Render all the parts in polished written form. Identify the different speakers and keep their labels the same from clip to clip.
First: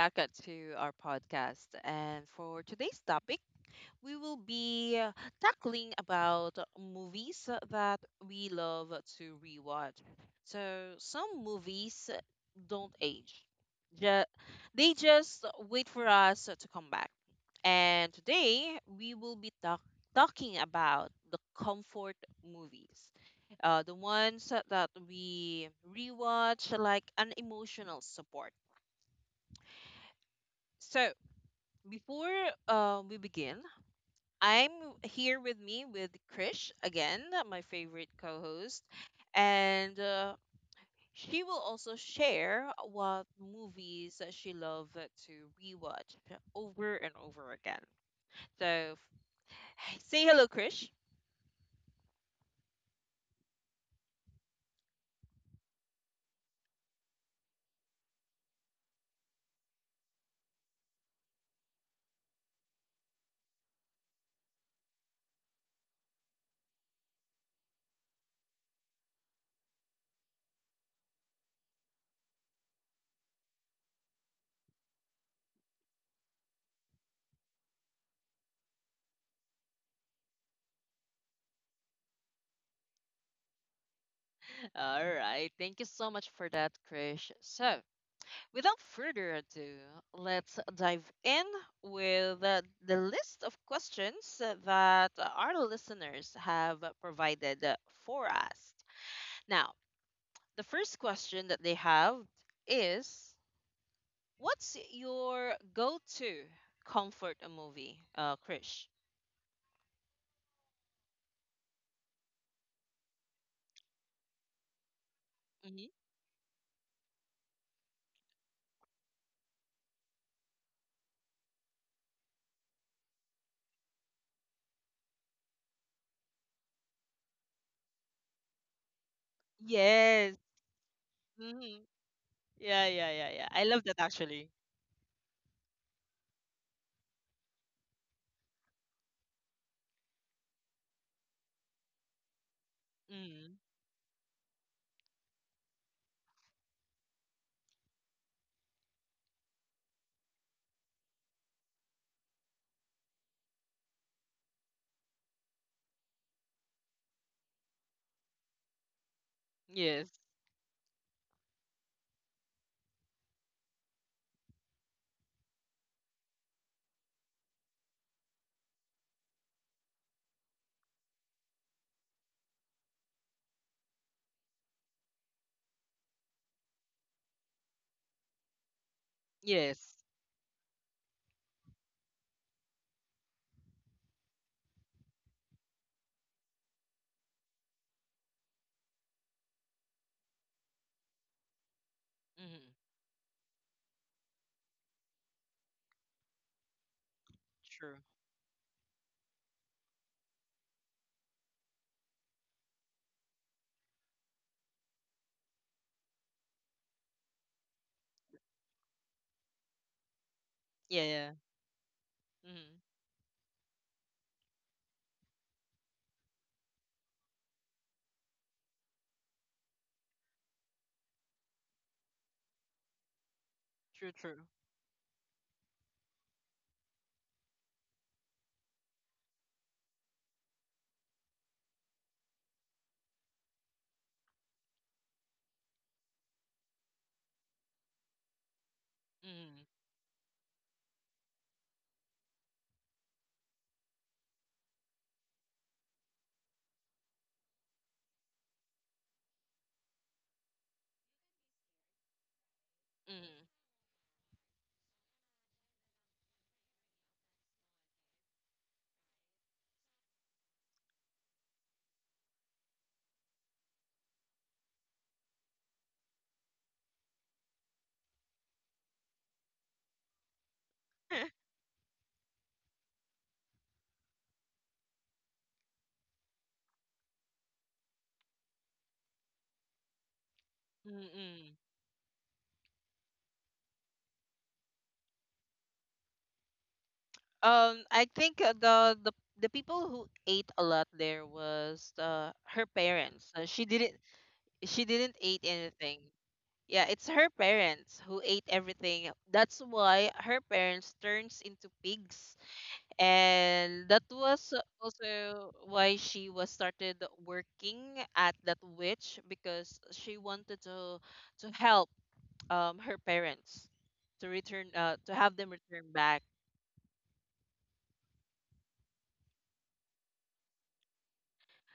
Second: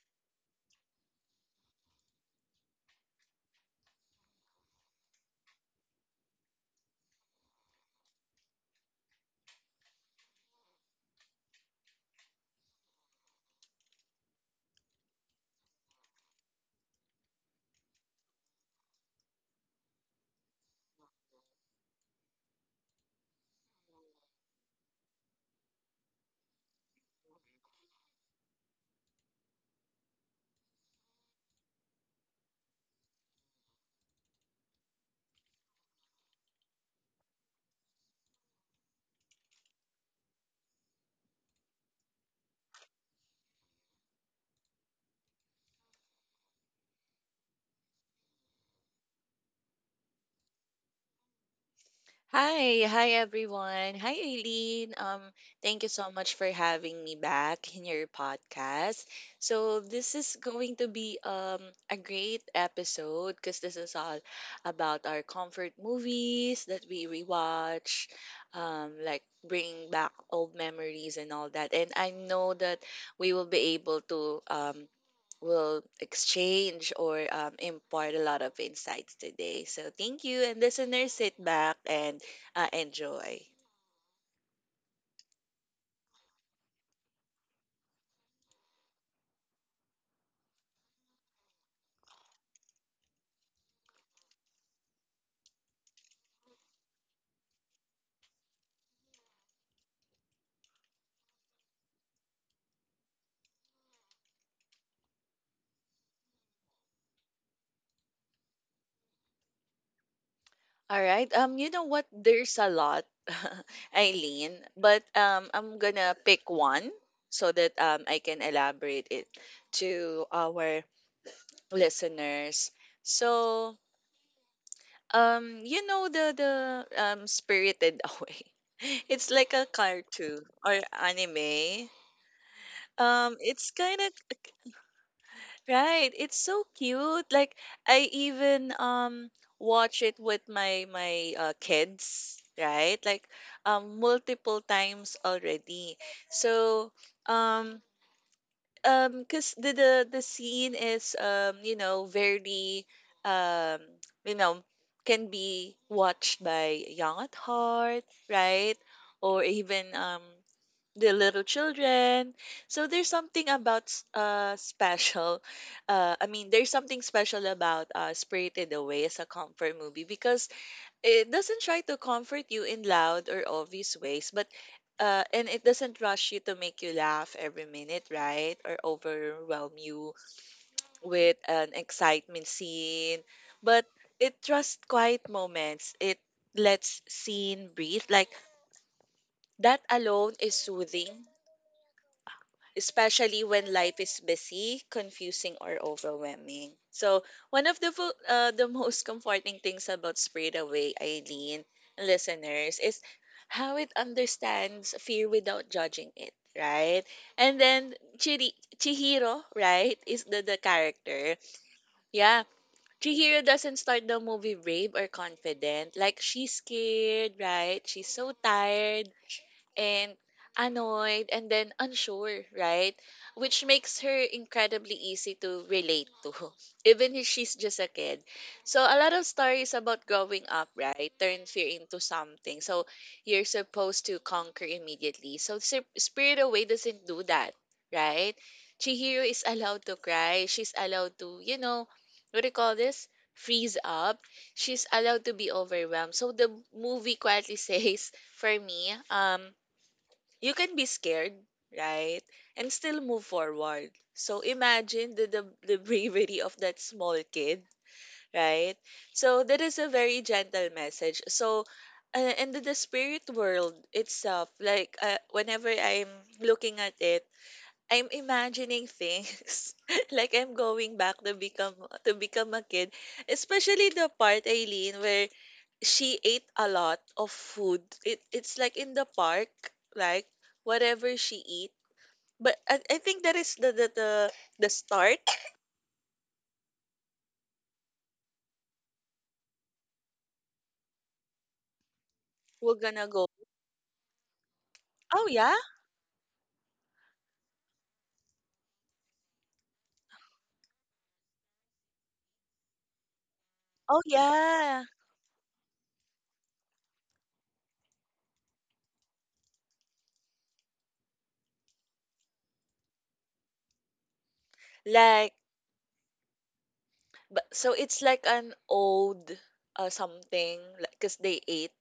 Speaker 1: back to our podcast. And for today's topic, we will be tackling about movies that we love to rewatch. So some movies don't age; Ju- they just wait for us to come back. And today we will be talking about the comfort movies, the ones that we rewatch like an emotional support. So before we begin, I'm here with me with Krish again, my favorite co-host, and she will also share what movies that she loves to rewatch over and over again. So, say hello, Krish.
Speaker 2: Hi, hi everyone. Hi Aileen. Thank you so much for having me back in your podcast. So this is going to be a great episode because this is all about our comfort movies that we rewatch, like bring back old memories and all that. And I know that we will be able to will exchange or impart a lot of insights today. So thank you, and listeners, sit back and enjoy.
Speaker 1: All right. Thank you so much for that, Krish. So, without further ado, let's dive in with the list of questions that our listeners have provided for us. Now, the first question that they have is, what's your go to comfort movie, Krish?
Speaker 2: All right. You know what? There's a lot, Eileen, but I'm
Speaker 1: hmm
Speaker 2: gonna pick one so that I can elaborate it to our listeners. So you know the Spirited Away. It's like a
Speaker 1: Yes.
Speaker 2: cartoon or
Speaker 1: hmm
Speaker 2: anime.
Speaker 1: Yeah, yeah, yeah, yeah, I
Speaker 2: It's
Speaker 1: love
Speaker 2: kind
Speaker 1: that actually.
Speaker 2: of Right. It's so cute. Like I even watch it with my kids, right? Like
Speaker 1: hmm
Speaker 2: multiple times already. So um cuz the scene is very um you know can be watched by young at heart, right? Or even
Speaker 1: Yes,
Speaker 2: the little children. So there's something about s- There's something special about Spirited Away as a comfort movie because it doesn't try to comfort you in loud or obvious ways, but and it doesn't rush you to make you laugh every minute, right? Or overwhelm
Speaker 1: yes.
Speaker 2: you with an excitement scene. But it trusts quiet moments. It lets scene breathe. Like that alone is soothing,
Speaker 1: hmm
Speaker 2: especially when life is busy, confusing, or overwhelming. So, one of the
Speaker 1: True.
Speaker 2: fo- uh, the most comforting things about Sprayed Away, Eileen, listeners, is how it understands fear without judging it, right? And then Chihiro, right, is the
Speaker 1: Yeah, yeah.
Speaker 2: character. Yeah,
Speaker 1: hmm
Speaker 2: Chihiro doesn't start the movie brave or confident. Like, she's scared, right? She's so tired and annoyed, and then unsure, right? Which makes
Speaker 1: True,
Speaker 2: her
Speaker 1: true.
Speaker 2: incredibly easy to relate to, even if she's just a kid. So a lot of stories about growing up, right, turn fear into something. So you're supposed to conquer immediately. So Spirit Away doesn't do that, right? Chihiro is allowed to cry. She's allowed to, you know, what do you call this? Freeze up. She's allowed to be overwhelmed. So the movie quietly says, for me, you can be scared, right? And still move
Speaker 1: Mm.
Speaker 2: forward. So imagine the, the bravery of that small kid, right? So that is a very gentle message. So in the spirit world itself, like whenever I'm looking at it, I'm imagining things like I'm going back to become a kid, especially the part, Eileen, where she ate a lot of food. It It's like in the park, like whatever she
Speaker 1: Mm-mm.
Speaker 2: eat. But I think that is the, the start.
Speaker 1: I think the people who ate a lot there was her
Speaker 2: We're gonna go.
Speaker 1: parents. She didn't, she didn't
Speaker 2: Oh
Speaker 1: eat
Speaker 2: yeah,
Speaker 1: anything. Yeah, it's her parents who ate everything. That's why her parents turns into pigs, and
Speaker 2: oh
Speaker 1: that was
Speaker 2: yeah.
Speaker 1: also why she was started working at that witch because she wanted to help her parents to return to
Speaker 2: Like
Speaker 1: have them return back.
Speaker 2: but so it's like an old something like, cause they ate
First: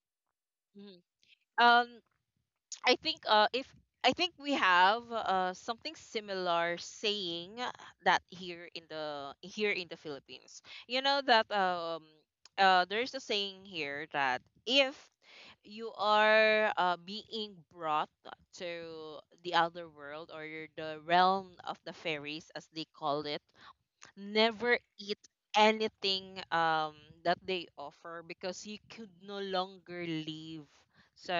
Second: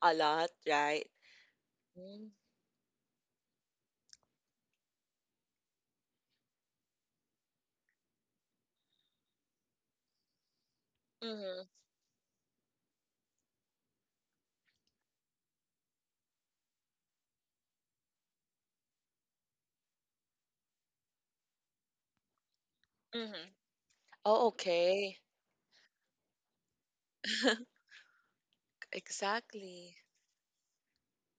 Speaker 2: a lot, right?
Speaker 1: um
Speaker 2: Mm-hmm.
Speaker 1: I think if I think we have something similar saying that here in the, here in the Philippines. You know that, there's a saying here that if you are being brought to the other world or the realm of the fairies, as they call it,
Speaker 2: Mm-hmm. Oh
Speaker 1: never eat
Speaker 2: okay,
Speaker 1: anything that they offer because you could no
Speaker 2: exactly.
Speaker 1: longer leave. So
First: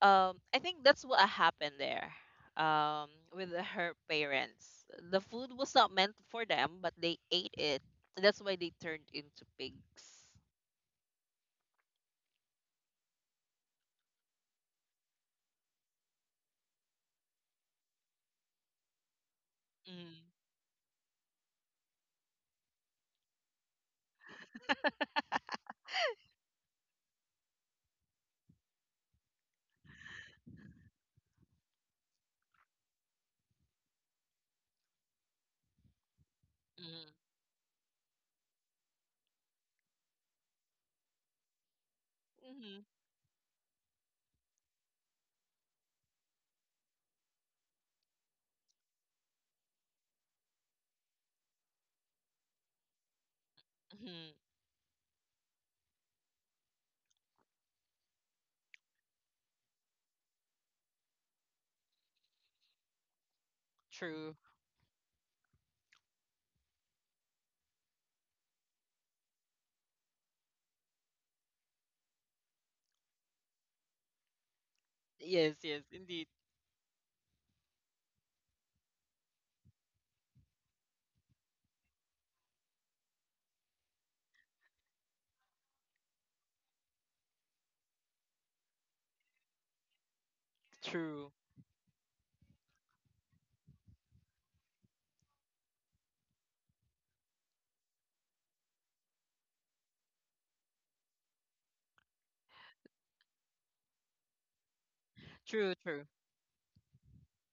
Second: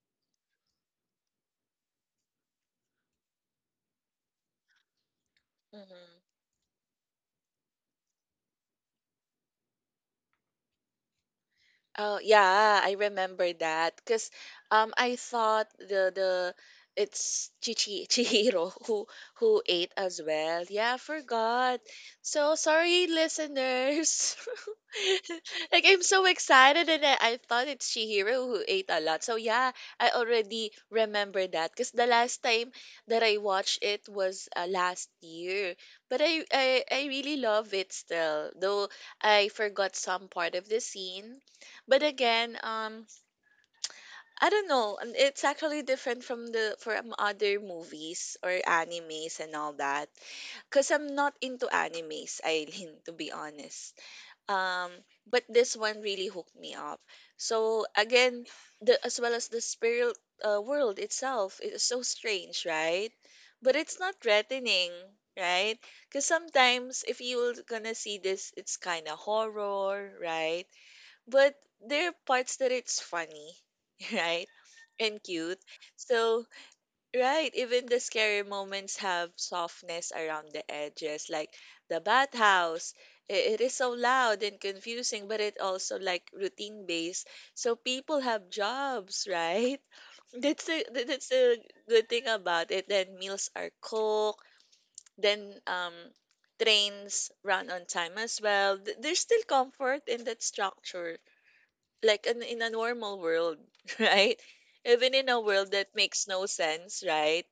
Speaker 1: I think that's what happened there, um with her parents. The food was not meant
Speaker 2: Mm-hmm.
Speaker 1: for them, but they ate it. That's why they turned into pigs.
Speaker 2: Oh yeah, I remember that because I thought the it's Chichi Chihiro who ate
Speaker 1: Mm,
Speaker 2: as well. Yeah, I forgot. So sorry, listeners. Like I'm so excited and I thought it's Chihiro who ate a lot. So yeah, I already remember that because the last time that I watched it was last year. But I
Speaker 1: mm,
Speaker 2: really love it still, though I forgot some part of the scene. But again,
Speaker 1: mm,
Speaker 2: I don't know. And it's actually different from the from other movies or animes and all that. Cause I'm not into animes, Eileen, to be honest.
Speaker 1: mm,
Speaker 2: Um, but this one really hooked me up. So again, the as well as the spirit world itself, it is so strange, right? But it's not
Speaker 1: true.
Speaker 2: threatening, right? Because sometimes if you're gonna see this, it's kind of horror, right? But there are parts that it's funny, right? And
Speaker 1: Yes,
Speaker 2: cute.
Speaker 1: yes, indeed.
Speaker 2: So, right, even the scary moments have softness around the edges, like the bathhouse. It is so loud and confusing, but it also like routine based. So people have jobs, right? That's the tha- that's
Speaker 1: True.
Speaker 2: the good thing about it. Then meals are cooked. Then trains run on time as well. There's still comfort in that structure, like in a normal world, right? Even in a world
Speaker 1: True,
Speaker 2: that
Speaker 1: true.
Speaker 2: makes no sense, right?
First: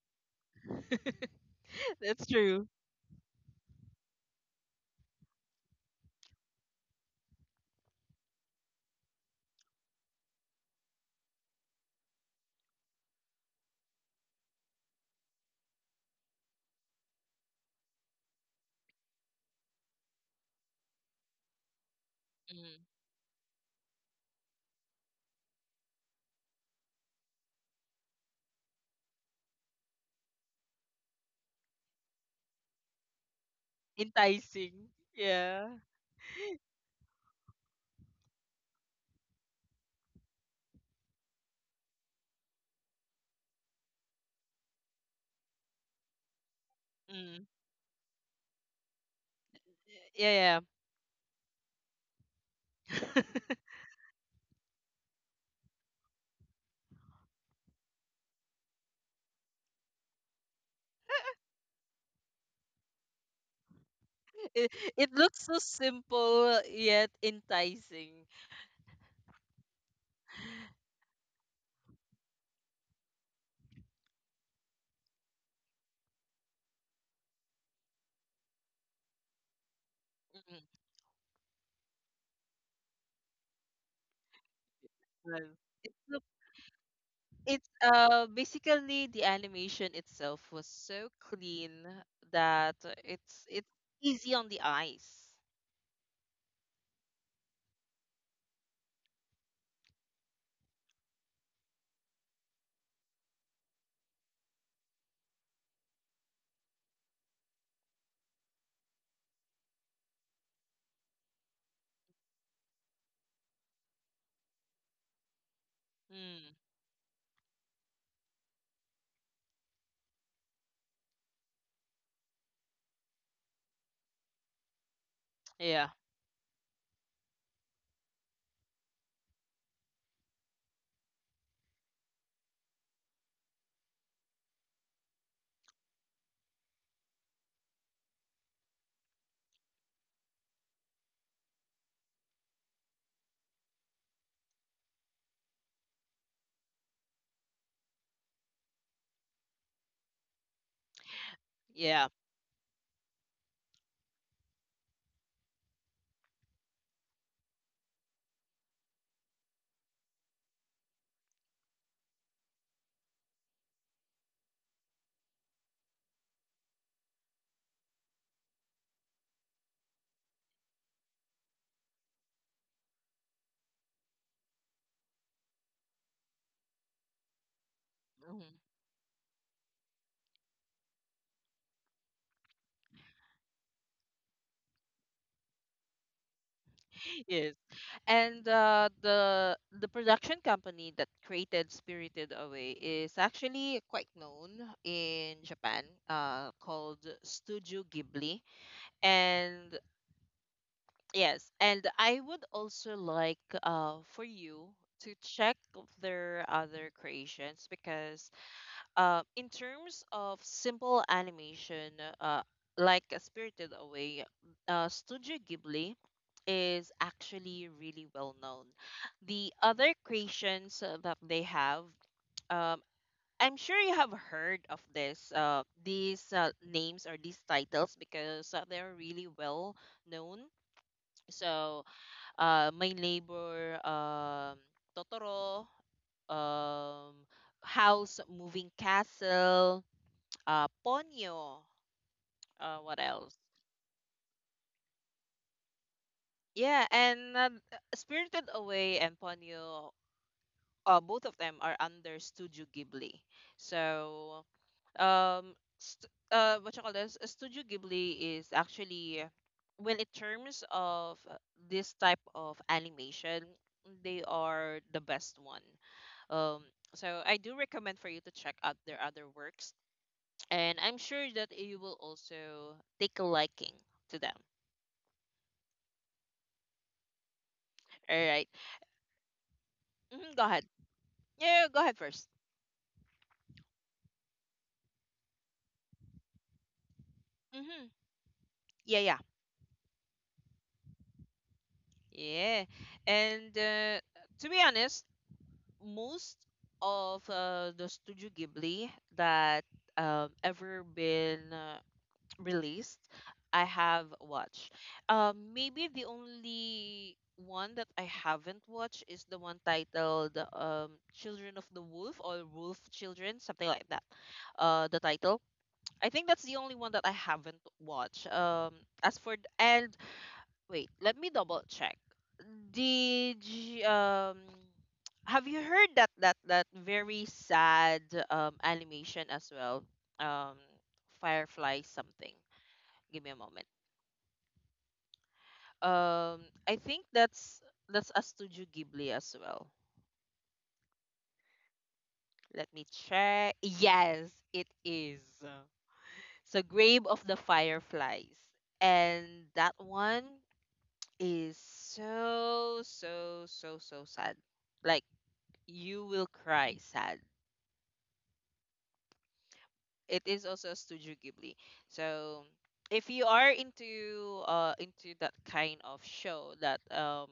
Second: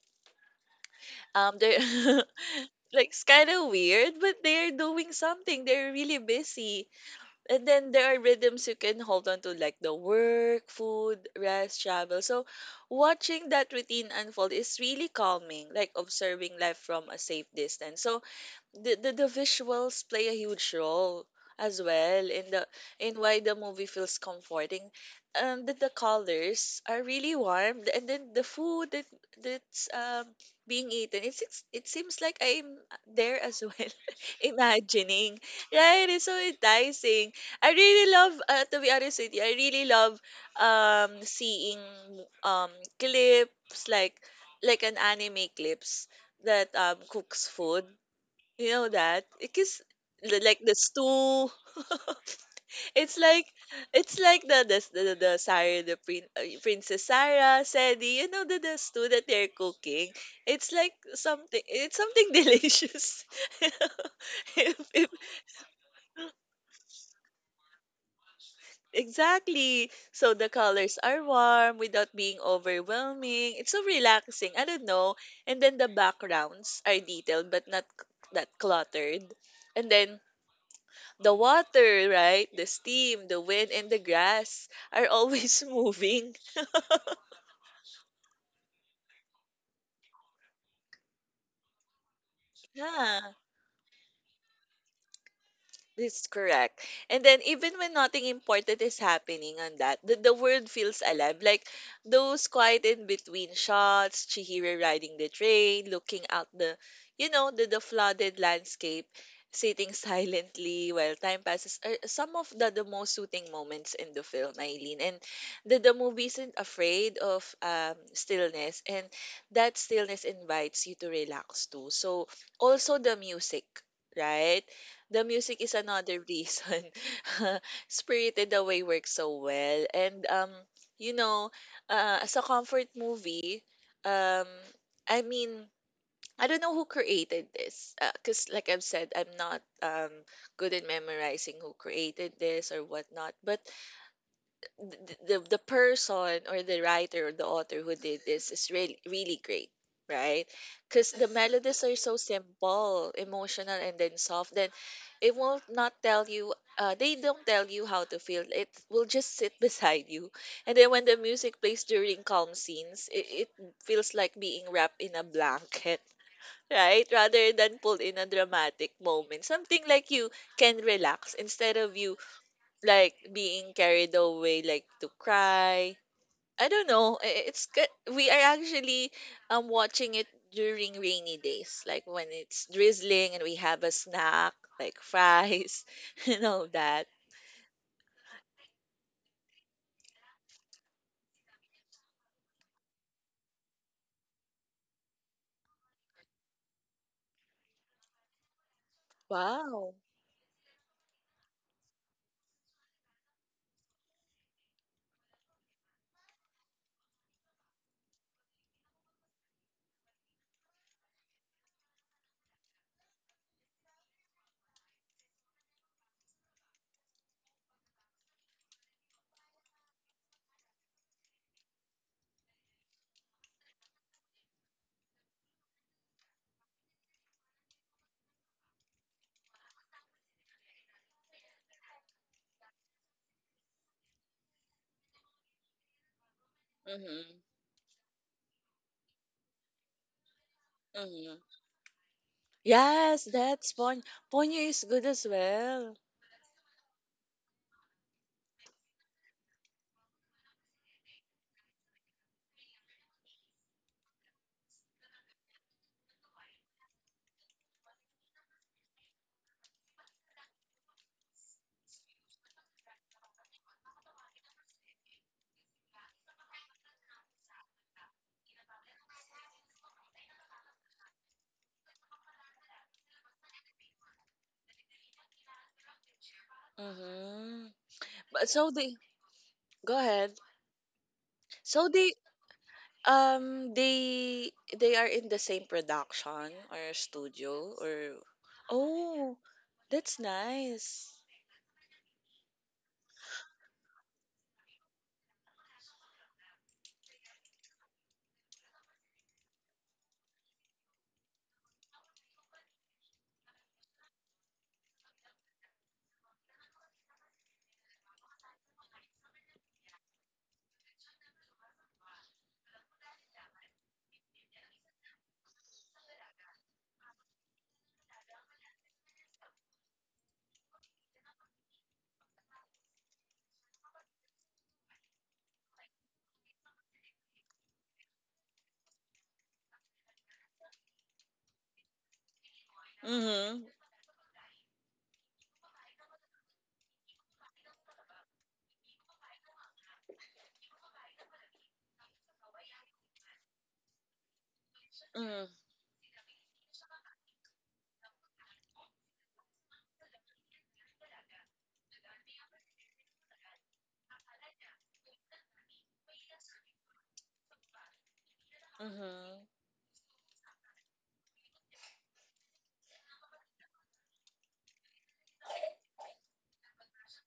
Speaker 2: They're
Speaker 1: That's true.
Speaker 2: like it's kind of weird, but they're doing something. They're really busy, and then there are rhythms you can hold on to, like the work, food, rest, travel. So, watching that routine unfold is really calming, like observing life from a safe distance. So, the, the visuals play a huge role as well in the
Speaker 1: Mm.
Speaker 2: in why the movie feels comforting. That the colors are really warm, and then the food that that's being eaten. It's, it seems like I'm there as well,
Speaker 1: Enticing.
Speaker 2: imagining.
Speaker 1: Yeah.
Speaker 2: Right, it's so enticing. I really love. To be honest with you, I really love seeing um clips like an anime clips that
Speaker 1: Mm.
Speaker 2: cooks food, you know that? Because
Speaker 1: Yeah,
Speaker 2: like the stew, it's
Speaker 1: yeah.
Speaker 2: like it's like the Sarah the prin, Princess Sarah Sedi, you know the stew that they're cooking. It's like something, it's something delicious.
Speaker 1: It,
Speaker 2: If,
Speaker 1: it looks so simple yet enticing.
Speaker 2: exactly. So the colors are warm without being overwhelming. It's so relaxing. I don't know. And then the backgrounds are detailed but not that cluttered. And then
Speaker 1: Mm,
Speaker 2: the water, right? The steam, the wind, and the grass are
Speaker 1: well,
Speaker 2: always
Speaker 1: It's so-
Speaker 2: moving.
Speaker 1: it's basically the animation itself was so clean that
Speaker 2: Yeah.
Speaker 1: it's easy on the eyes.
Speaker 2: That's correct. And then even when nothing important is happening on that, the world feels alive. Like those quiet in between shots, Chihiro riding the train, looking out the, you know, the flooded landscape, sitting silently while time passes are some of the most soothing moments in the film, Eileen. And the movie
Speaker 1: Mm,
Speaker 2: isn't afraid of stillness, and that stillness invites you to relax too. So also the music, right? The music is
Speaker 1: yeah,
Speaker 2: another reason Spirited Away works so well. And you know, as a comfort movie, um, I mean, I don't know who created this, because like I've said, I'm not good in memorizing who created this or whatnot. But the, the person or the writer or the author who did this is really really great, right? Because the melodies are
Speaker 1: yeah.
Speaker 2: so simple, emotional, and then soft. Then it will not tell you, they don't tell you how to feel. It will just sit beside you, and then when the music plays during calm scenes, it feels like being wrapped in a blanket, right, rather than pulled in a dramatic moment. Something like you can relax, instead of you like being carried away like to cry. I don't know. It's good. We
Speaker 1: mhm,
Speaker 2: are actually watching it during rainy days, like when it's drizzling and we have a snack like fries and all that.
Speaker 1: yes. And the production company that created Spirited Away is actually quite known in Japan, called Studio Ghibli. And
Speaker 2: Wow.
Speaker 1: yes, and I would also like for you to check of their other creations because in terms of simple animation, uh like Spirited Away, Studio Ghibli is actually really well known. The other creations that they have, um I'm sure you have heard of this these names or these titles because they're really well known. So My Neighbor Totoro, um,
Speaker 2: Mm-hmm.
Speaker 1: House Moving Castle,
Speaker 2: Mm-hmm.
Speaker 1: Ponyo, what
Speaker 2: yes
Speaker 1: else?
Speaker 2: that's pon Ponyo is good as well.
Speaker 1: Yeah, and Spirited Away and Ponyo, both of them are under Studio Ghibli. So, what you call this? Studio Ghibli is actually, well, in terms of this type of animation, they are the best one. Um, so I do recommend for you to check out their other works, and I'm sure that you will also take a liking to them.
Speaker 2: Mm-hmm.
Speaker 1: All right.
Speaker 2: but so they go
Speaker 1: Mm-hmm,
Speaker 2: ahead
Speaker 1: go ahead. Yeah, go
Speaker 2: so
Speaker 1: ahead first.
Speaker 2: Um, they they are in the same production or studio,
Speaker 1: Mm-hmm.
Speaker 2: or
Speaker 1: Yeah, yeah,
Speaker 2: oh, that's nice.
Speaker 1: yeah. And to be honest, most of the Studio Ghibli that ever been released I have watched. Maybe the only one that I haven't watched is the one titled Children of the Wolf or Wolf Children, something like that. The title. I think that's the only one that I haven't watched. As for th- and wait, let me double check. Did you, um have you heard that that very sad animation as well? Um, Firefly something. Give me a moment.
Speaker 2: Mhm.
Speaker 1: Um, I think that's a Studio Ghibli as well. Let me check. Yes, it is.
Speaker 2: Mhm.
Speaker 1: So, Grave of the Fireflies. And that one is so so so so sad. Like, you will cry sad.
Speaker 2: Mhm.
Speaker 1: It is also a Studio Ghibli. So if you are into that kind of show that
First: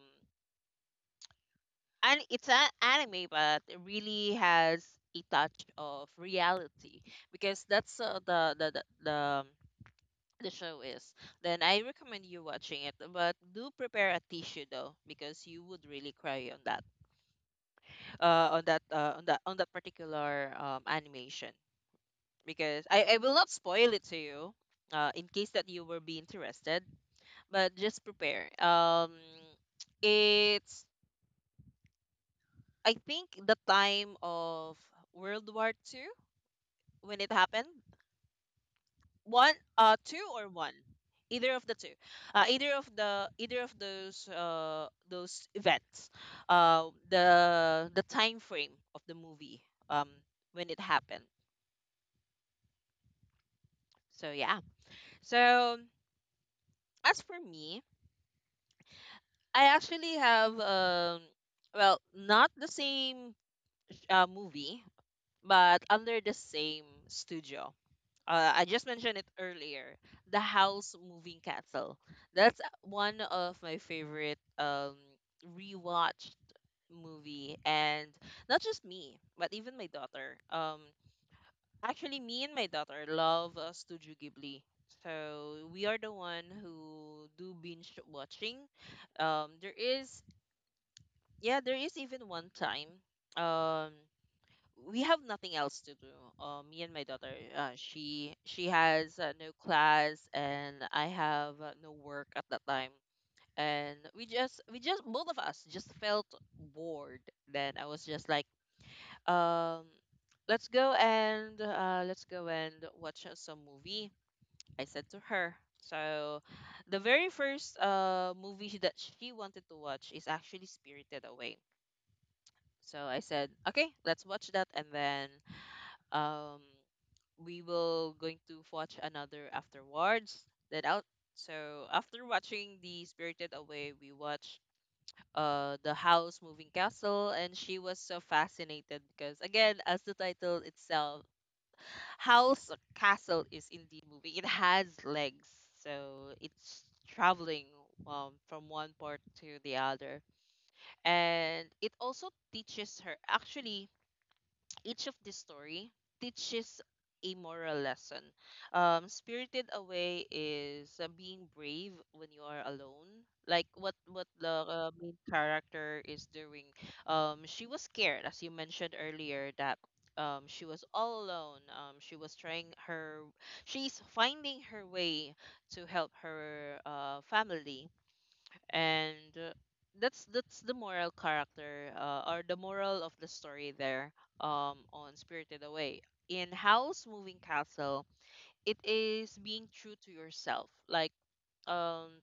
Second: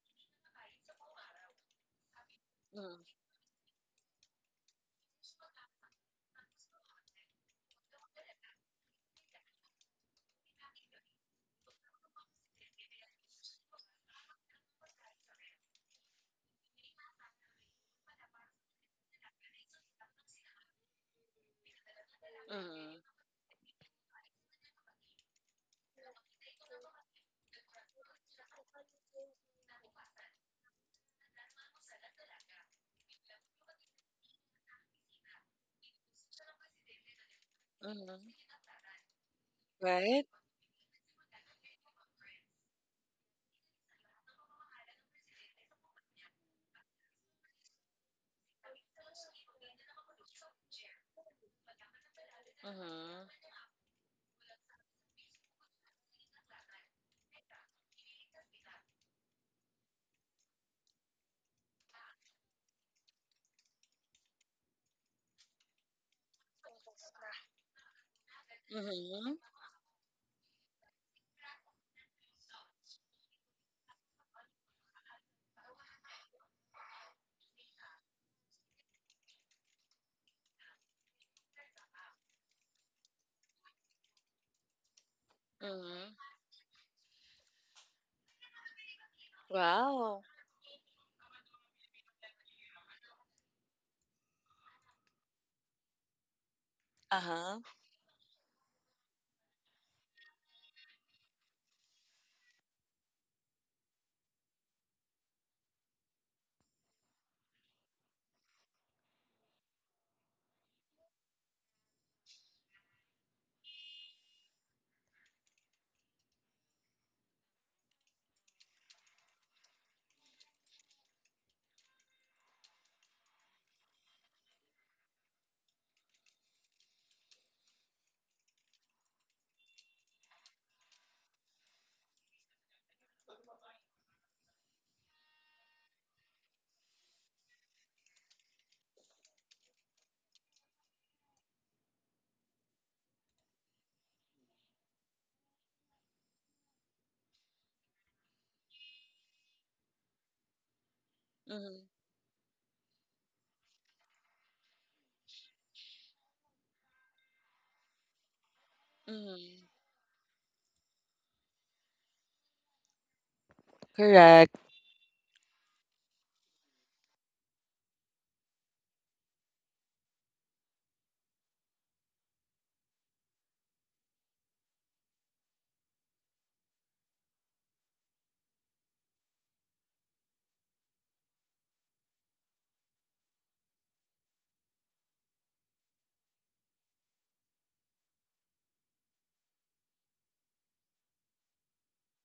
Speaker 1: and it's an
Speaker 2: Mhm.
Speaker 1: anime but it really has a touch of reality because that's the show is, then I recommend you watching it, but do prepare a tissue though because you would really cry on that on that particular animation because
Speaker 2: Mhm.
Speaker 1: I will not spoil it to you in case that you will be interested. But just prepare, it's, I think the time of World War II, when it happened,
Speaker 2: Mhm.
Speaker 1: one two
Speaker 2: Right?
Speaker 1: or one, either of the two, either of those events, uh the time frame of the movie, um when it happened.
Speaker 2: Mhm.
Speaker 1: So yeah. So as for me, I actually have, well not the same movie but under the same studio, I just mentioned it
Speaker 2: Mhm.
Speaker 1: earlier, the House Moving Castle. That's one of my favorite rewatched movie, and not just me, but even my daughter. Actually, me and my daughter love Studio Ghibli. So we are
Speaker 2: Mhm.
Speaker 1: the one who do binge watching. There
Speaker 2: Wow.
Speaker 1: is yeah, there is even one time. Um, we have nothing else to do. Me and my daughter,
Speaker 2: Uh-huh.
Speaker 1: she has no class and I have no work at that time. And we just, both of us, just felt bored. Then I was just like, um, let's go and watch some movie, I said to her. So the very first movie that she wanted to watch is actually Spirited Away. So I said, okay, let's watch that and then um we will going to watch another afterwards. Then out. So after watching the Spirited Away, we watched the House Moving Castle, and she was so fascinated because again, as the title itself, house castle is in the movie. It has legs, so it's traveling from one part to the other, and
Speaker 2: Mhm.
Speaker 1: it also teaches her actually, each of this story teaches a moral lesson.
Speaker 2: Mhm.
Speaker 1: Spirited Away is being brave when you are alone. Like what
Speaker 2: Correct.
Speaker 1: the main character is doing. She was scared, as you mentioned earlier, that she was all alone. She was trying her. She's finding her way to help her family and that's the moral character or the moral of the story there on Spirited Away. In Howl's Moving Castle, it is being true to yourself. Like um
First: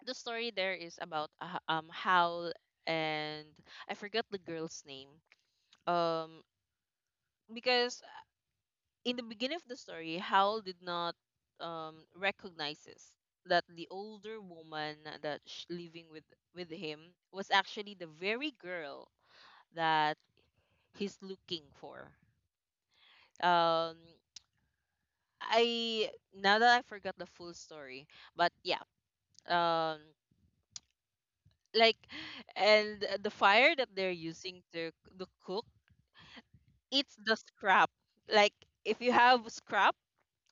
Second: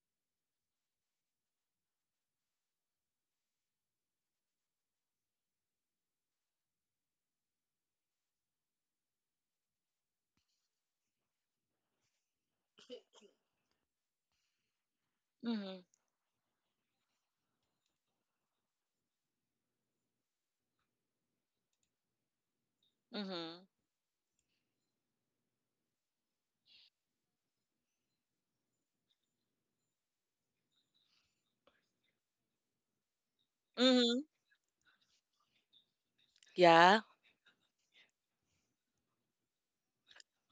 Speaker 1: the story there is about Howl, and I forgot the girl's name. Um because in the beginning of the story, Hal did not recognizes that the older woman that's
Speaker 2: Mhm.
Speaker 1: living with him was actually the very girl that he's looking for.
Speaker 2: Mhm.
Speaker 1: Um, I now that I forgot the full story, but yeah, um, like, and the fire that they're
Speaker 2: Mhm.
Speaker 1: using to cook,
Speaker 2: Yeah.
Speaker 1: it's the scrap. Like, if you have scrap,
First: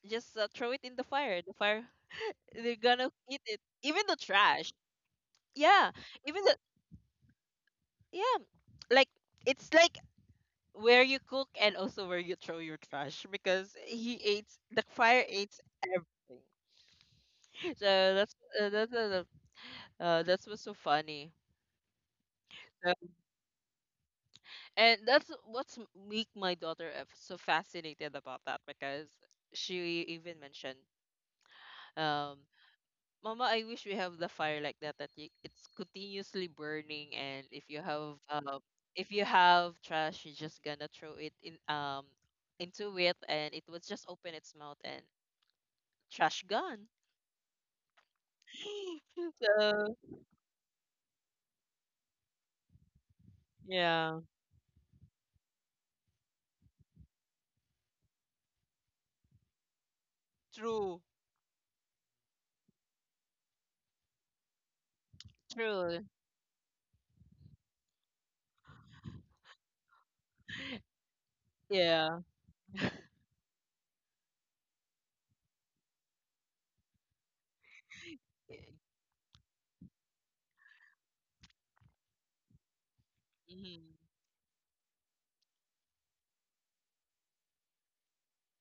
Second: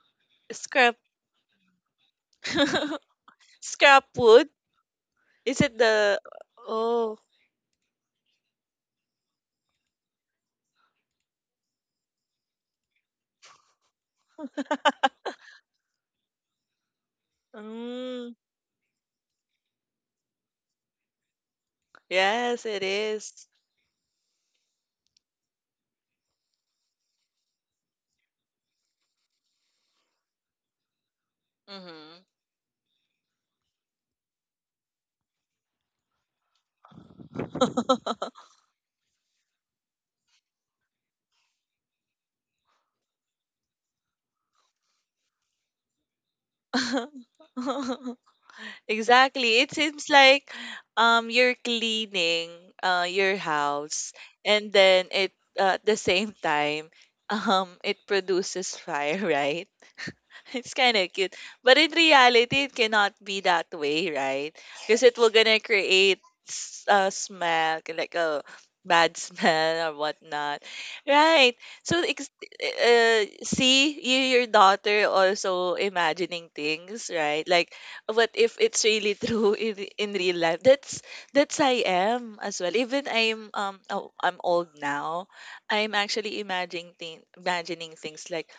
Speaker 1: just throw it in
Speaker 2: Scrap.
Speaker 1: the fire. The fire, they're gonna eat it, even
Speaker 2: Scrap
Speaker 1: the
Speaker 2: wood.
Speaker 1: trash.
Speaker 2: Is it
Speaker 1: Yeah,
Speaker 2: the
Speaker 1: even the,
Speaker 2: Oh.
Speaker 1: yeah, like it's like where you cook and also where you throw your trash because he eats, the fire eats everything. So that's
Speaker 2: Mm.
Speaker 1: uh, that's uh, that's what's so funny.
Speaker 2: Yes, it
Speaker 1: So-
Speaker 2: is.
Speaker 1: and that's what's make my daughter so fascinated about that, because she even mentioned,
Speaker 2: Mm-hmm.
Speaker 1: um Mama, I wish we have the fire like that that you, it's continuously burning, and if you have trash, you're just gonna throw it in, into it, and it would just open its mouth and trash gone.
Speaker 2: Exactly. It
Speaker 1: So
Speaker 2: seems like you're cleaning your house,
Speaker 1: yeah.
Speaker 2: and then it, at the same time it produces fire, right? It's kind
Speaker 1: True.
Speaker 2: of cute. But in reality, it cannot be that way, right? Because it will gonna
Speaker 1: True.
Speaker 2: create a smell, like a bad smell or whatnot. Right. So,
Speaker 1: Yeah.
Speaker 2: see, you, your daughter also imagining things, right? Like, what if it's really true in, in real life? That's I am as well. Even I'm,
Speaker 1: Mhm.
Speaker 2: oh, I'm old now. I'm actually imagining, imagining things like,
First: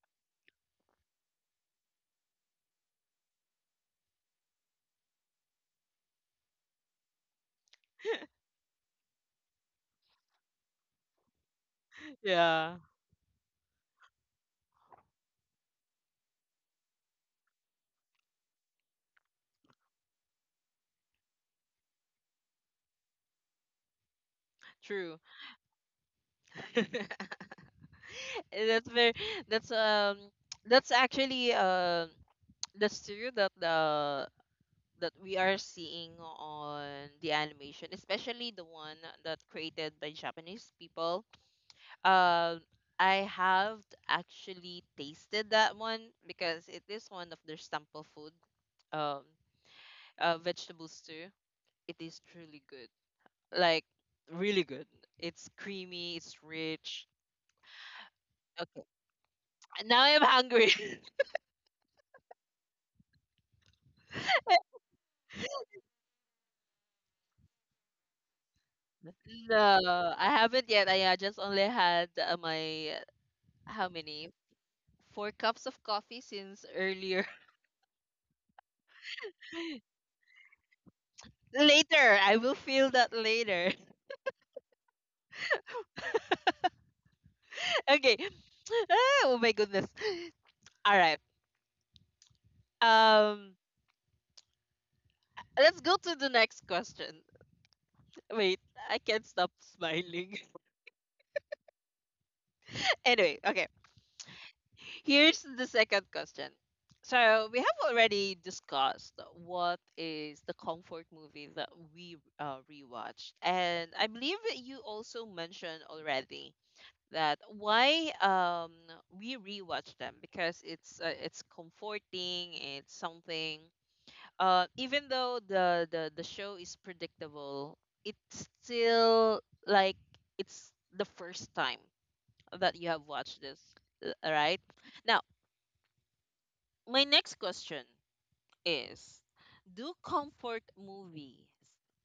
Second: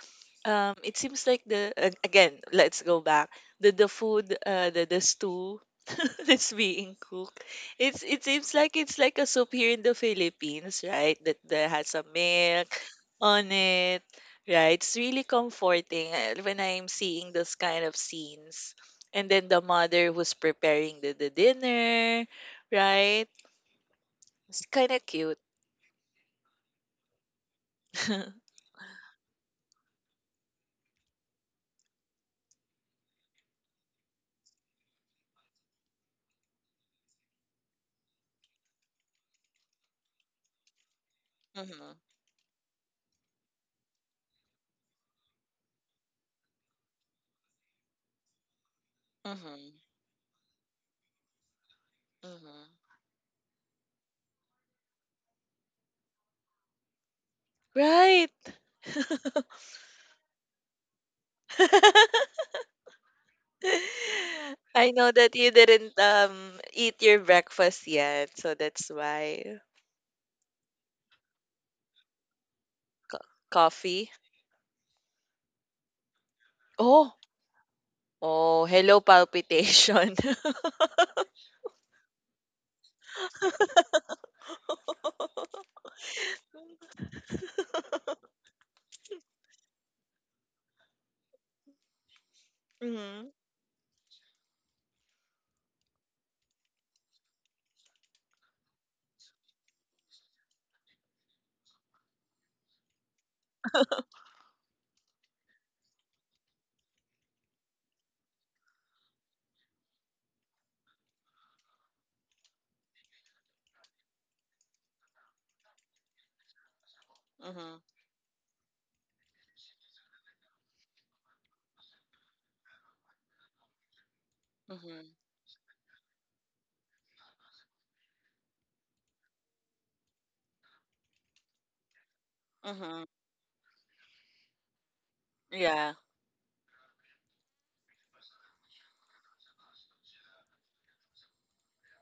Speaker 2: it seems like again, let's go back. The food, the stew that's being cooked. It's, it seems like it's like a soup here in the Philippines, right? That that has a milk
Speaker 1: Yeah.
Speaker 2: on it, right? It's really comforting when I'm seeing those kind of scenes. And then the mother who's preparing the dinner, right? It's kind of
Speaker 1: True.
Speaker 2: cute.
Speaker 1: Eh, that's very, that's that's actually that's true that the, that we are seeing on the animation, especially the one that created by Japanese people.
Speaker 2: Hmm.
Speaker 1: Um, I have actually tasted that one because it is one of their staple food, um,
Speaker 2: Hmm.
Speaker 1: vegetables too. It is truly good,
Speaker 2: Hmm.
Speaker 1: like really good. It's creamy, it's rich.
Speaker 2: Right.
Speaker 1: Okay, now I'm hungry.
Speaker 2: I know that you didn't eat your breakfast yet, so that's why.
Speaker 1: No, I haven't yet. I just only had my, how
Speaker 2: Coffee.
Speaker 1: many? 4 cups of coffee since
Speaker 2: Oh,
Speaker 1: earlier.
Speaker 2: oh, hello palpitation.
Speaker 1: Later, I will feel that later. Okay. Ah, oh my goodness. All right.
Speaker 2: Hmm.
Speaker 1: Um, let's go to the next question. Wait, I can't stop smiling. Anyway, okay. Here's the second question. So we have already discussed what is the comfort movie that we rewatched, and I believe that you also mentioned already that
Speaker 2: Mm-hmm.
Speaker 1: why we rewatch them because it's comforting. It's something, even
Speaker 2: Mm-hmm.
Speaker 1: though the show is predictable, it's still like it's the first time that you have
Speaker 2: Mm-hmm.
Speaker 1: watched this, right now.
Speaker 2: Yeah.
Speaker 1: My next question is, do comfort movies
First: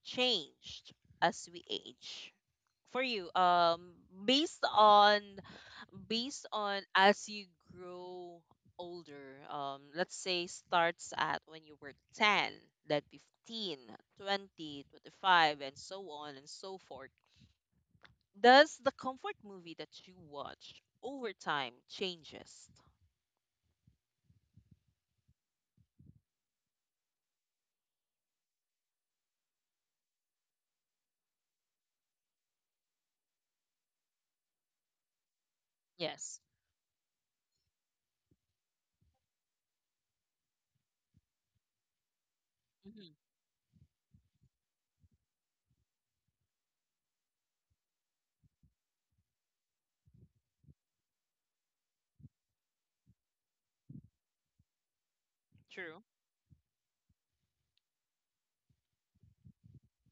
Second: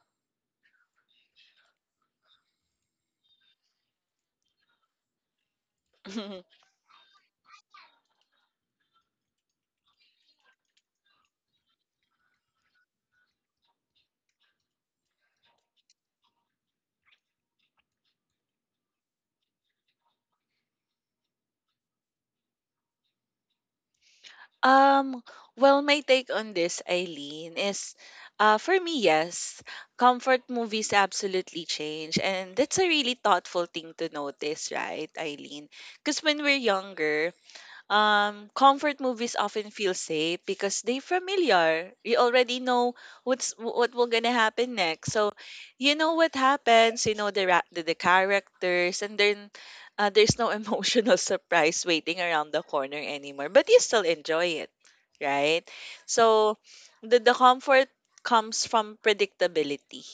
Speaker 1: changed as we age? For you, based on, as you grow older, let's say starts at when you were 10, then 15, 20, 25, and so on and so forth, does the comfort movie that you watch over time changes?
Speaker 2: Um, well, my take on this, Eileen, is for me, yes, comfort movies absolutely change. And that's a really thoughtful thing to notice, right, Eileen? Because
Speaker 1: Yes.
Speaker 2: when we're younger, comfort movies often feel safe because they familiar. You already know
Speaker 1: Hmm.
Speaker 2: what's what will gonna happen next. So you know what happens. You know the characters, and then there's no emotional surprise waiting around the corner anymore. But you still enjoy it, right?
Speaker 1: True.
Speaker 2: So the comfort comes from predictability.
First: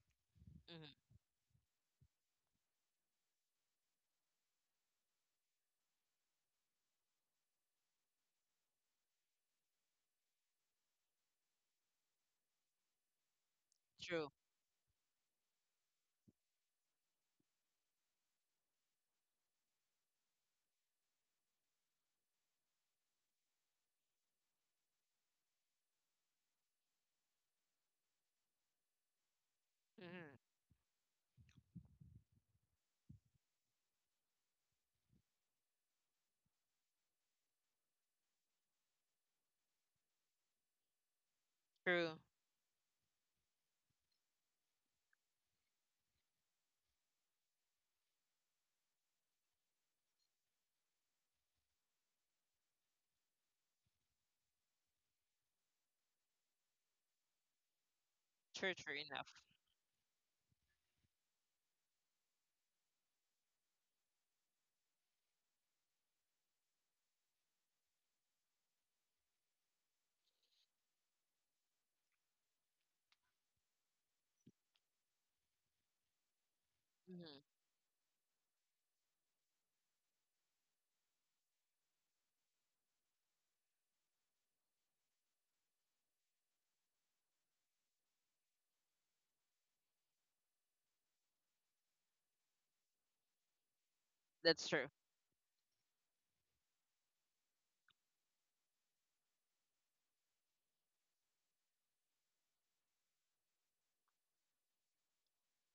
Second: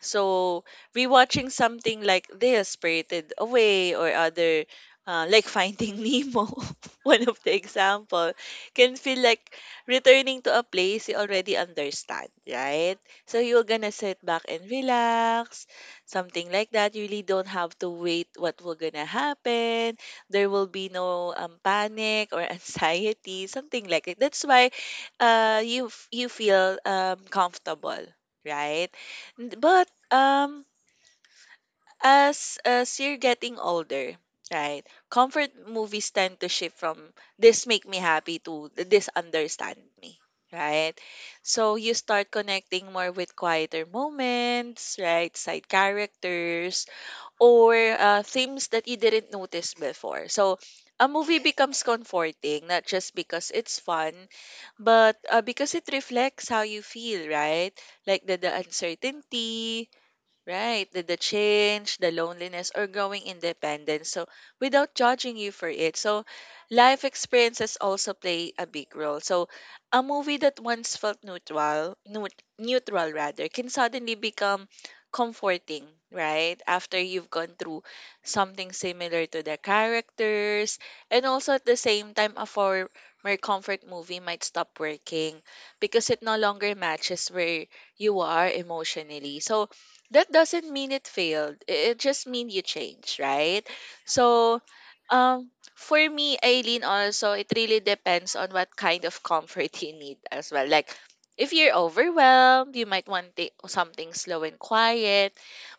Speaker 2: So
Speaker 1: Hmm.
Speaker 2: rewatching something like this, Spirited Away, or other like Finding Nemo one of the example can feel like returning to a place you already understand, right? So you're gonna sit
Speaker 1: True.
Speaker 2: back and relax, something like that. You really don't have to wait what will gonna happen. There will be no panic or anxiety, something like it. That's why you feel comfortable, right? N- But
Speaker 1: Hmm.
Speaker 2: um as you're getting older, right? Comfort movies tend to shift from this make me happy to this understand me, right? So you
Speaker 1: True.
Speaker 2: start connecting more with quieter moments, right? Side characters or themes that you didn't notice before. So a movie becomes comforting not just because it's fun, but because it reflects how you feel, right? Like the
Speaker 1: True. True enough.
Speaker 2: uncertainty, right, the change, the loneliness, or growing independence. So, without judging you for it. So, life experiences also play a big role. So, a movie that once felt neutral, neutral rather, can suddenly become comforting, right? After you've gone
Speaker 1: Hmm.
Speaker 2: through something similar to the characters. And also at the same time, a former comfort movie might stop working because it no longer matches where you are emotionally. So, that doesn't mean it failed. It just mean you change, right? So,
Speaker 1: That's true.
Speaker 2: for me, Eileen, also it really depends on what kind of comfort you need as well. Like, if you're overwhelmed, you might want something slow and quiet.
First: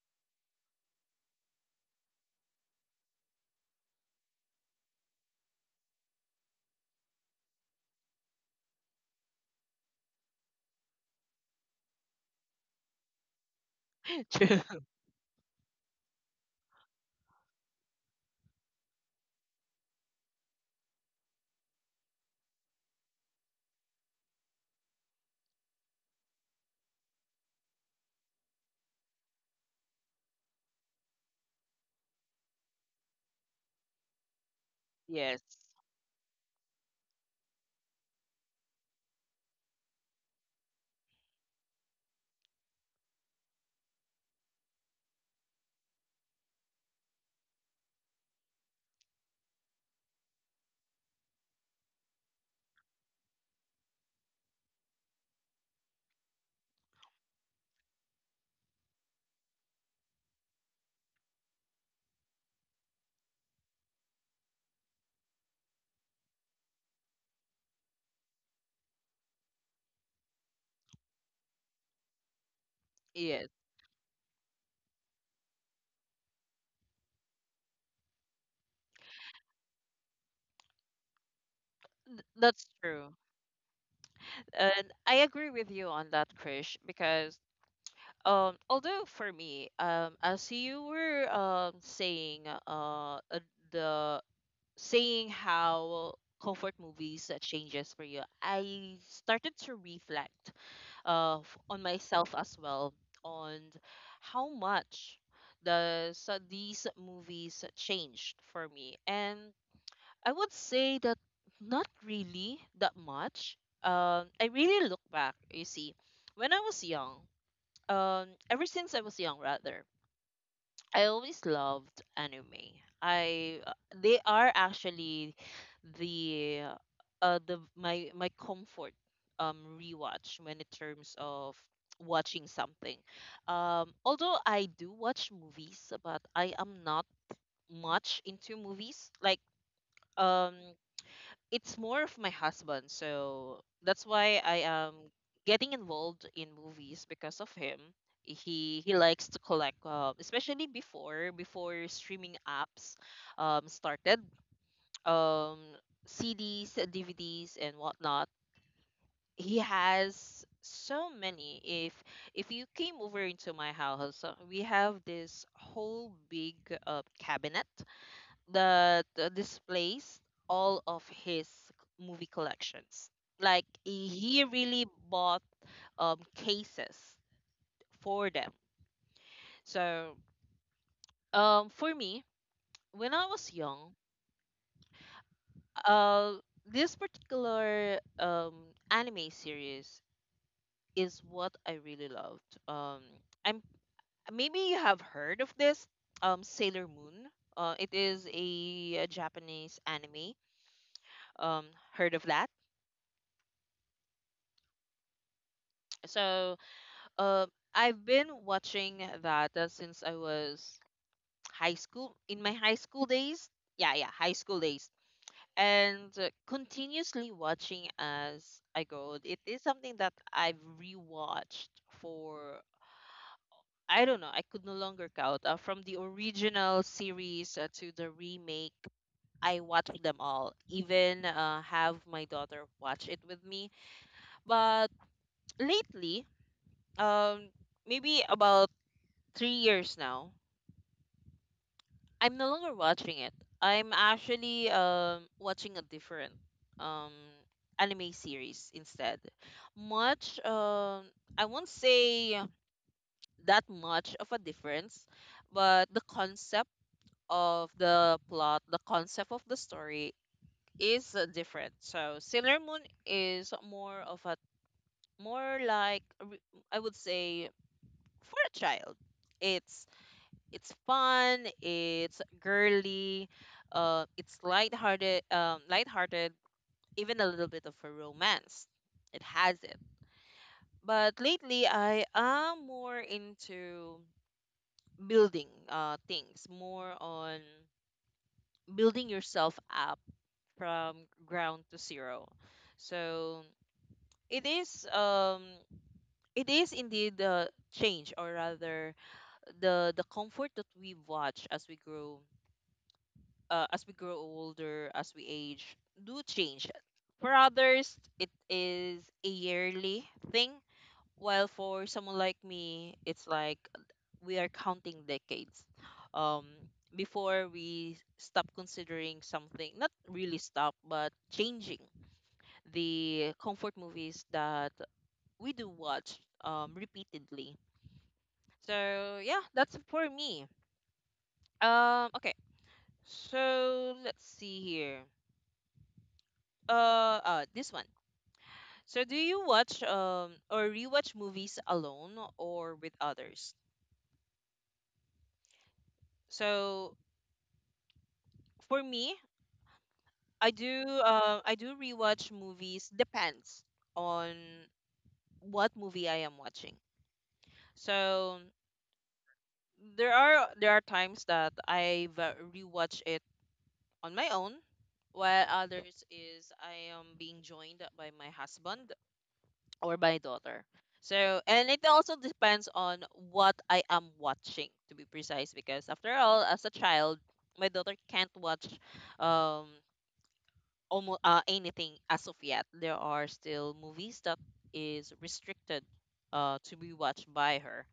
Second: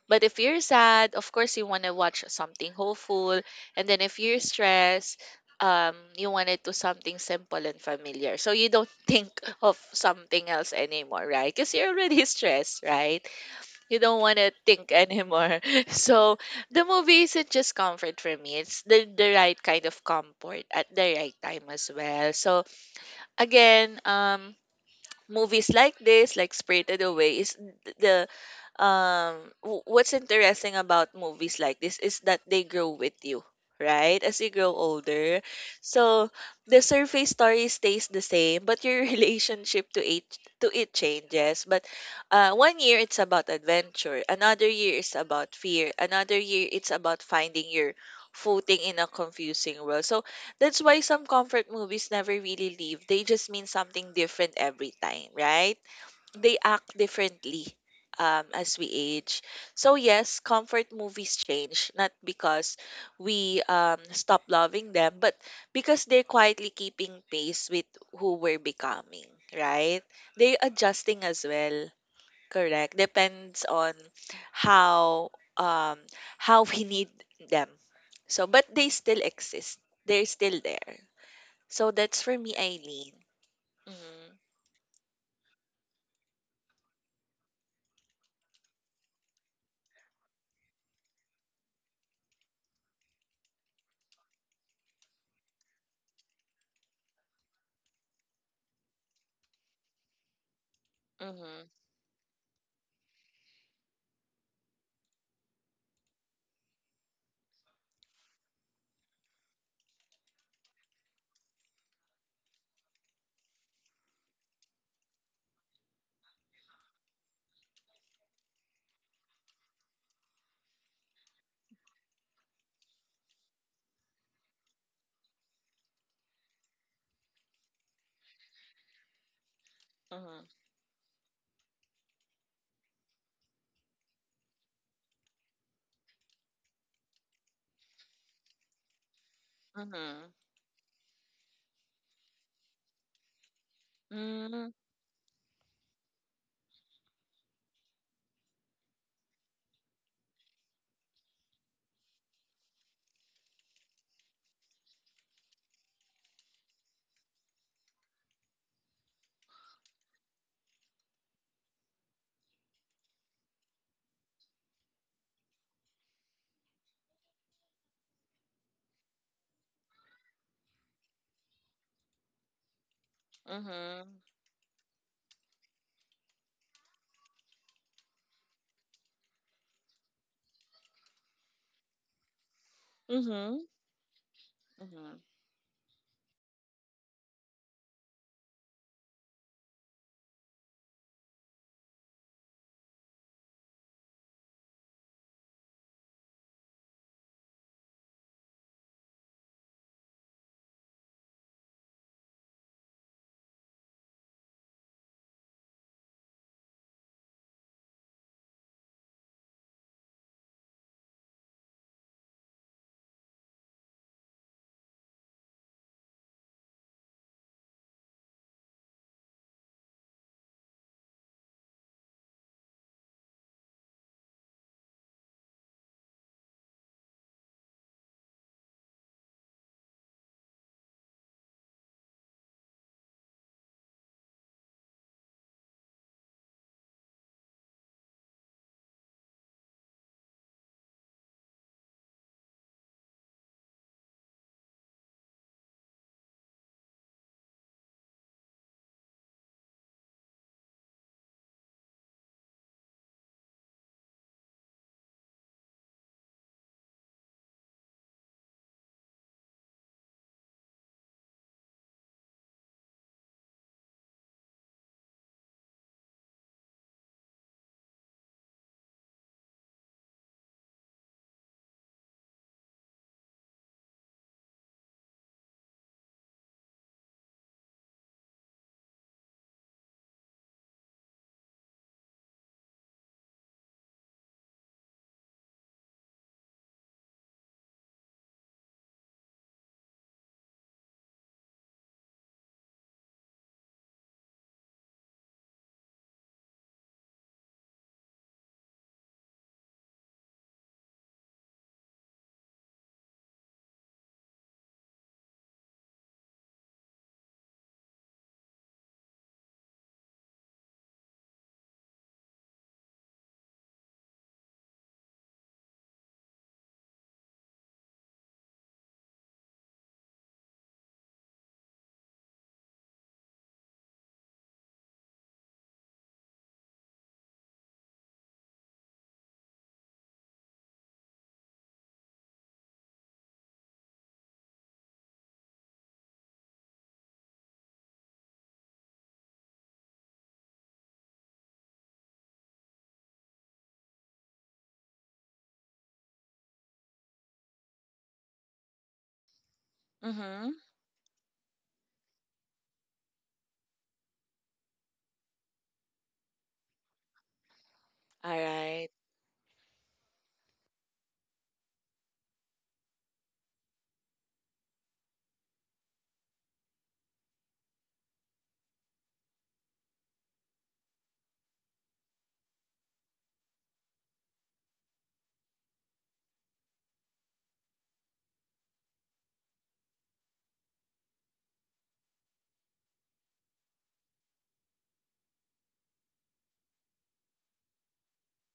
Speaker 2: But if you're sad, of course you want to watch something hopeful. And then if you're stressed, you want to do something simple and familiar. So you don't think of something else anymore, right? Because you're already stressed, right? You don't want to
Speaker 1: True.
Speaker 2: think anymore. So the movie isn't just comfort for me. It's the right kind of comfort at the right time as well. So again, movies like this, like Spirited Away, is th- the um what's interesting about movies like this is that they grow with you, right? As you grow older.
Speaker 1: Yes.
Speaker 2: So the surface story stays the same, but your relationship to it changes. But one year it's about adventure, another year is about fear, another year it's about finding your footing in a confusing world. So that's why some comfort movies never really leave. They just mean something different every time, right? They act differently as we age. So, yes, comfort movies change, not because we stop loving them, but because they're quietly keeping pace with who we're becoming, right? They're adjusting as well, correct?
Speaker 1: Yes.
Speaker 2: Depends on how um, we need them. So, but they still exist. They're still there. So that's for me,
Speaker 1: That's
Speaker 2: Eileen.
Speaker 1: true.
Speaker 2: Mhm.
Speaker 1: And I agree with you on that, Krish, because although for me, as you were uh uh, the saying how comfort movies, changes for you, I started to reflect
Speaker 2: Mhm.
Speaker 1: on myself as well, on how much these movies changed for me. And I would say that not really that much. I really look back, you see. When I was young, ever since I was young rather, I always loved anime. I They are actually the the my comfort, rewatch,
Speaker 2: Mhm.
Speaker 1: when in terms of watching something. Although I do watch movies, but I am not much into movies, like,
Speaker 2: Mhm.
Speaker 1: um it's more of my husband. So that's why I
Speaker 2: Mhm.
Speaker 1: am getting involved in movies because of him. He likes to collect, especially before streaming apps started, um, CDs, DVDs, and whatnot. He has so many. If you came over into my house, we have this whole big, cabinet, the displays all of his movie collections. Like
Speaker 2: Mhm.
Speaker 1: he really bought cases for them. So, for me, when I was
Speaker 2: Mhm.
Speaker 1: young,
Speaker 2: Mhm.
Speaker 1: uh this particular anime series is what I really loved. I'm Maybe you have heard of this, Sailor Moon. It is a Japanese anime. Um, Heard of that? So, Um, I've been watching that since I was high school, in my high school days. Yeah, yeah, high school days. And continuously watching as I go. It is something that I've rewatched for, I don't know, I could no longer count. From the original series to the remake, I watched them all, even have my daughter watch it with me. But lately, um, maybe about 3 years now, I'm no longer watching it. I'm actually watching a different um anime series instead. Much, I won't say that much of a difference, but the concept of the plot, the concept of the story is different. So Sailor Moon is more of a, more like a, I would say, for a child. It's it's fun, it's girly, it's lighthearted, even a little bit of a romance. It has it. But lately, I am more into building, things, more on building yourself up from ground to zero. So it is um it is indeed the change, or rather the comfort that we watch as we grow, older, as we age, do change. For others, it is a yearly thing, while for someone like me, it's like we are counting decades. Um, before we stop considering something, not really stop, but changing the comfort movies that we do watch, repeatedly. So yeah, that's for me. Okay, so let's see here. This one. So, do you watch or rewatch movies alone or with others? So for me, I
Speaker 2: Mhm.
Speaker 1: do uh, I do rewatch movies depends on what movie I am watching.
Speaker 2: All
Speaker 1: So
Speaker 2: right.
Speaker 1: there are times that I've rewatched it on my own, while others is I am being joined by my husband or my daughter. So, and it also depends on what I am watching, to be precise, because after all, as a child, my daughter can't watch um almost anything as of yet. There are still movies that is restricted to be watched by her.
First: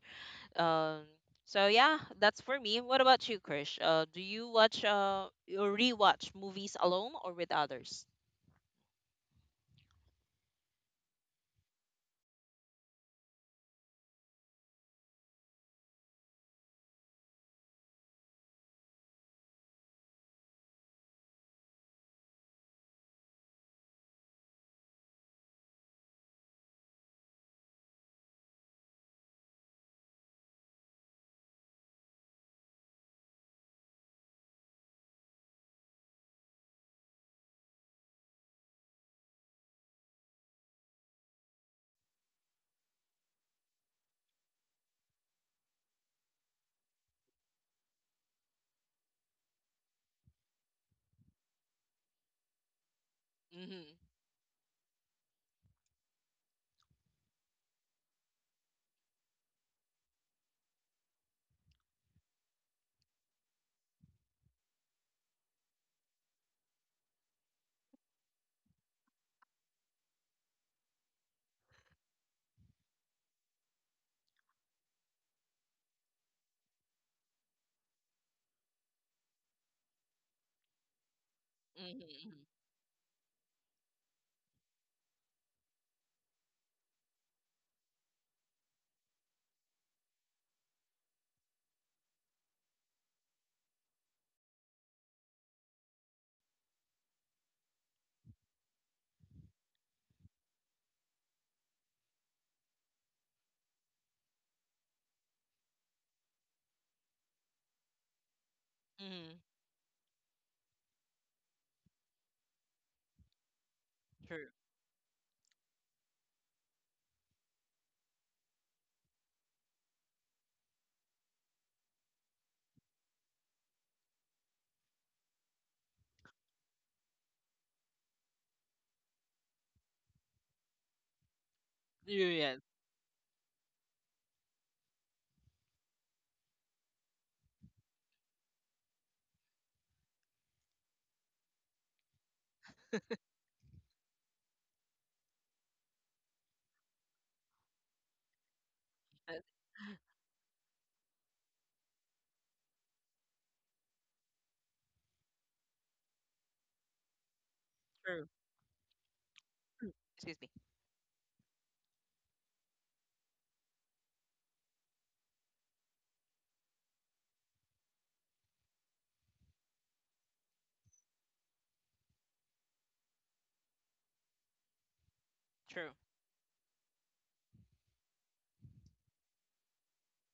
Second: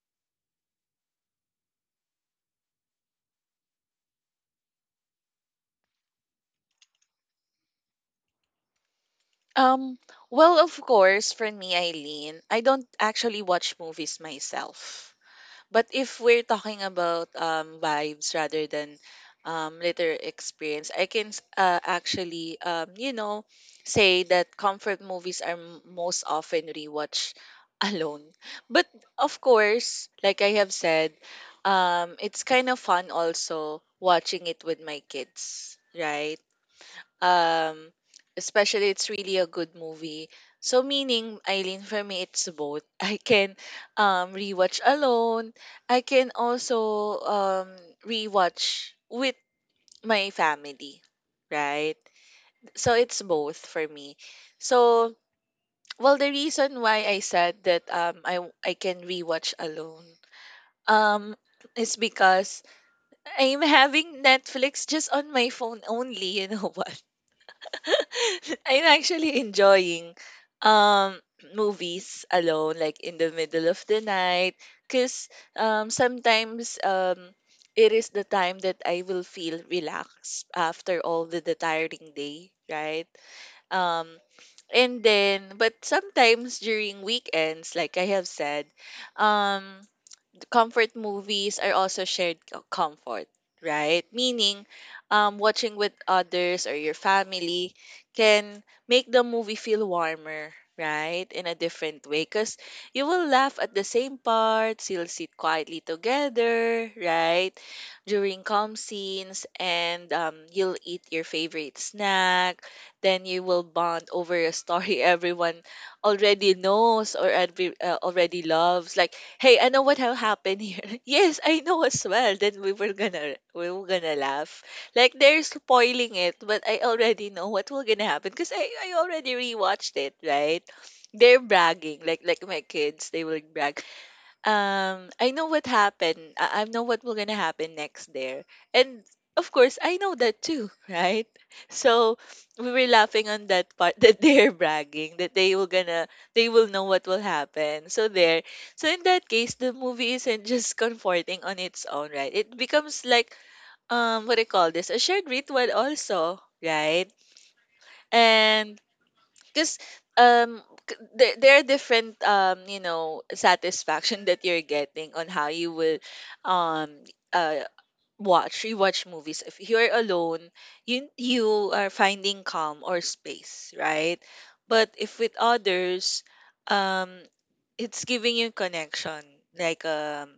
Speaker 1: Um so yeah, that's for me. What about you, Krish? Do you watch or rewatch movies alone or with others?
Speaker 2: Um, well, of course, for me, Eileen, I don't actually watch movies myself. But if we're talking about vibes rather than later experience, I can actually, you know, say that comfort movies are most often rewatched alone. But of course, like I have said, it's kind of fun also watching it with my kids, right? Um, especially it's really a good movie. So meaning, Eileen, for me it's both. I can rewatch alone. I can also rewatch with my family, right? So it's both for
Speaker 1: Mm-hmm.
Speaker 2: me. So well, the reason why I said that I can rewatch alone um is because I'm having Netflix just on my phone only. You know what? I'm actually enjoying um movies alone, like in the middle of the night, because sometimes it is the time that I will feel relaxed after all the tiring
Speaker 1: Mm-hmm.
Speaker 2: day, right? Um and then but sometimes during weekends, like I have said, um comfort movies are also shared comfort, right? Meaning, watching with others or your family can make the movie feel warmer, right? In a different way. Because you will laugh at the same parts, you'll sit quietly together, right? During calm
Speaker 1: Mm-hmm.
Speaker 2: scenes, and you'll eat your favorite snack. Then you will bond over
Speaker 1: True.
Speaker 2: a story everyone already knows or every, already loves. Like, hey, I know what will happen here. Yes, I know as well. Then we were gonna laugh. Like they're spoiling it, but I already know what will gonna happen because I already rewatched it. Right? They're bragging like
Speaker 1: Yeah.
Speaker 2: my kids. They will brag I know what happened. I know what will gonna happen next there. And of course I know that too, right? So we were laughing on that part that they're bragging that they will know what will happen. So there. So in that case the movie isn't just comforting on its own, right? It becomes like what do you call this? A shared ritual also, right?
Speaker 1: True.
Speaker 2: And because
Speaker 1: True. Excuse me.
Speaker 2: um there are different you know satisfaction that you're getting on how you will um uh watch rewatch movies if you're alone you are finding calm or space, right? But if with
Speaker 1: True.
Speaker 2: others, um it's giving you connection like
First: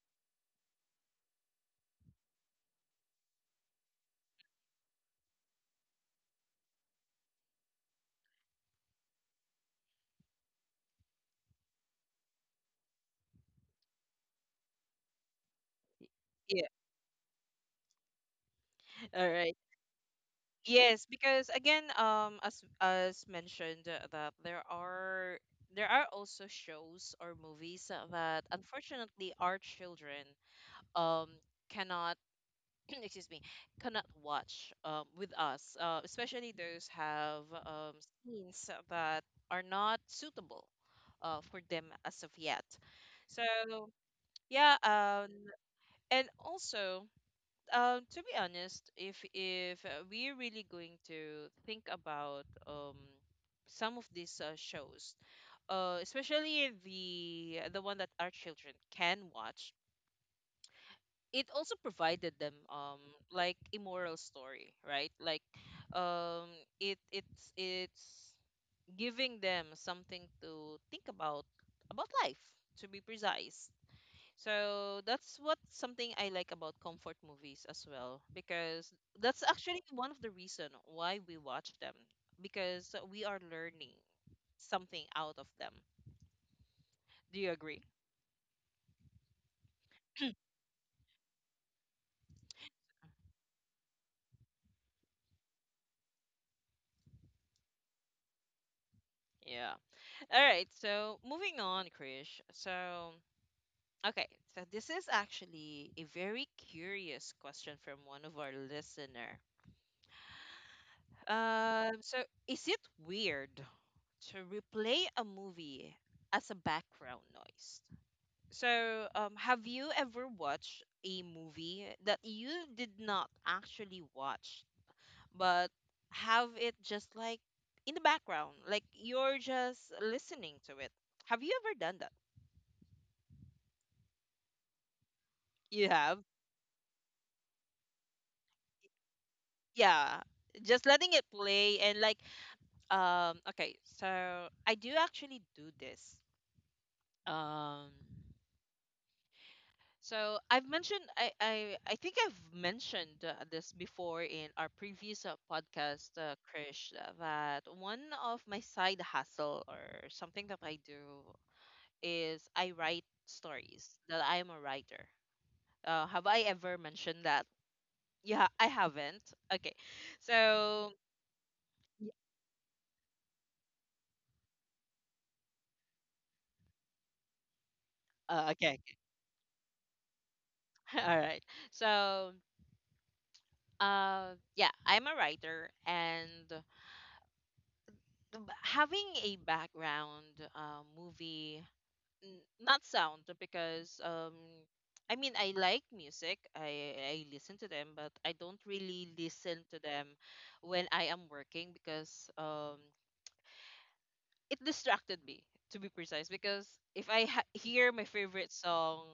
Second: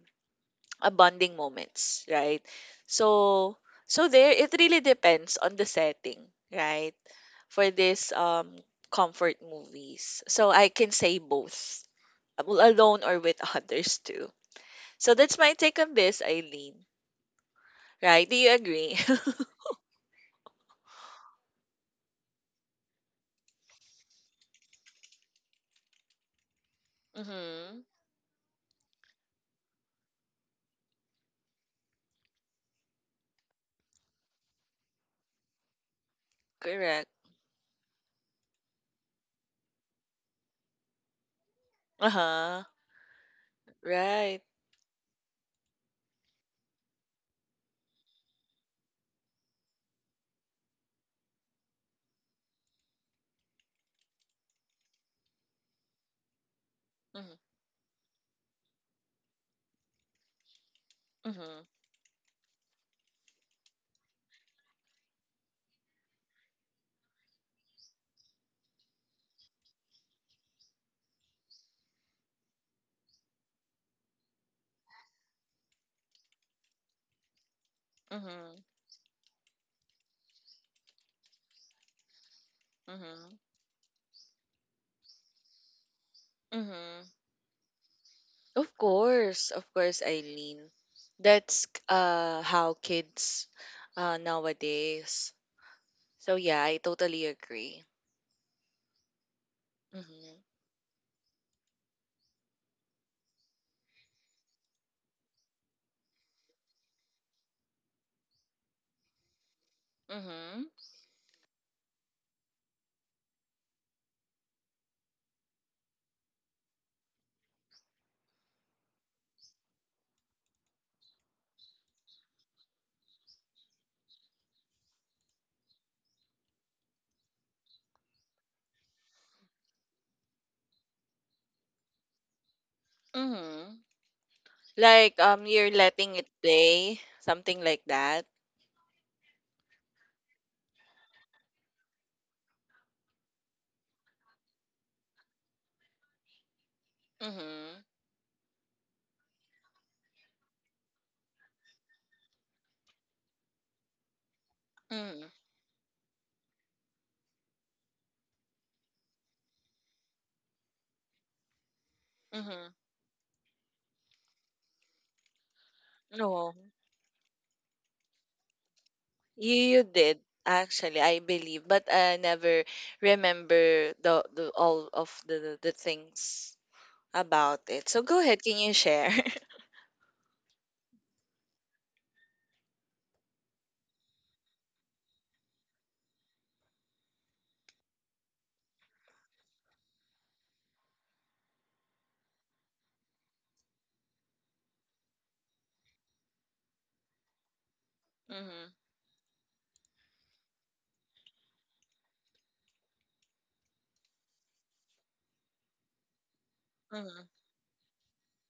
Speaker 2: a bonding moments, right? So so there it really depends on the setting, right? For this comfort movies. So I can say both, alone or with others too. So that's my take on this,
Speaker 1: Yeah.
Speaker 2: Eileen. Right? Do you agree?
Speaker 1: All right. Yes, because again, as mentioned, that there are also shows or
Speaker 2: Mm-hmm.
Speaker 1: movies that unfortunately our children um cannot excuse me, cannot watch with us, especially those
Speaker 2: Correct.
Speaker 1: have scenes that are not suitable for them
Speaker 2: Uh
Speaker 1: as of yet.
Speaker 2: huh.
Speaker 1: So
Speaker 2: Right.
Speaker 1: yeah, and also. To be honest, if we're really going to think about some of these shows, especially
Speaker 2: Mm-hmm.
Speaker 1: the one that our children can watch, it
Speaker 2: Mm-hmm.
Speaker 1: also provided them like a moral story, right? Like, um, it's giving them something to think about life, to be precise. So that's what something I like about comfort movies as well,
Speaker 2: Mm-hmm.
Speaker 1: because that's actually one of the reason why we watch them, because we are
Speaker 2: Mm-hmm.
Speaker 1: learning something out of them.
Speaker 2: Mm-hmm.
Speaker 1: Do you agree?
Speaker 2: Of course, Eileen. That's how kids nowadays. So yeah, I totally agree.
Speaker 1: Yeah. All
Speaker 2: Mm-hmm.
Speaker 1: right. So moving on, Krish. So okay. So this is actually a very curious question from one of our listener.
Speaker 2: Mm-hmm.
Speaker 1: So is it weird to replay a movie as a background noise? So, have you ever watched a movie that you did not actually watch, but have it just like in the background, like you're just listening to it? Have you ever done that?
Speaker 2: Mm-hmm. Like, you're
Speaker 1: You
Speaker 2: letting
Speaker 1: have?
Speaker 2: it play, something like that?
Speaker 1: Yeah. Just letting it play and like, okay, so I do actually do this.
Speaker 2: Mm-hmm.
Speaker 1: Um, So I've mentioned, I think I've mentioned this before in our previous
Speaker 2: Mm-hmm.
Speaker 1: podcast, Krish, that one of my side hustle or something that I do is I
Speaker 2: Mm-hmm.
Speaker 1: write stories. That I am a writer. Have I ever
Speaker 2: No,
Speaker 1: mentioned that? Yeah, I haven't. Okay,
Speaker 2: you did
Speaker 1: so
Speaker 2: actually, I believe,
Speaker 1: Y-
Speaker 2: but I never remember the all of the things about it. So
Speaker 1: okay,
Speaker 2: go ahead, can you share?
Speaker 1: all right. So, yeah, I'm a writer and. Having a background movie, not sound, because I mean I like music. I listen to them, but I don't really
Speaker 2: Mm-hmm.
Speaker 1: listen to them when I am working, because it distracted me, to be precise, because if I
Speaker 2: Mm-hmm.
Speaker 1: hear my favorite song,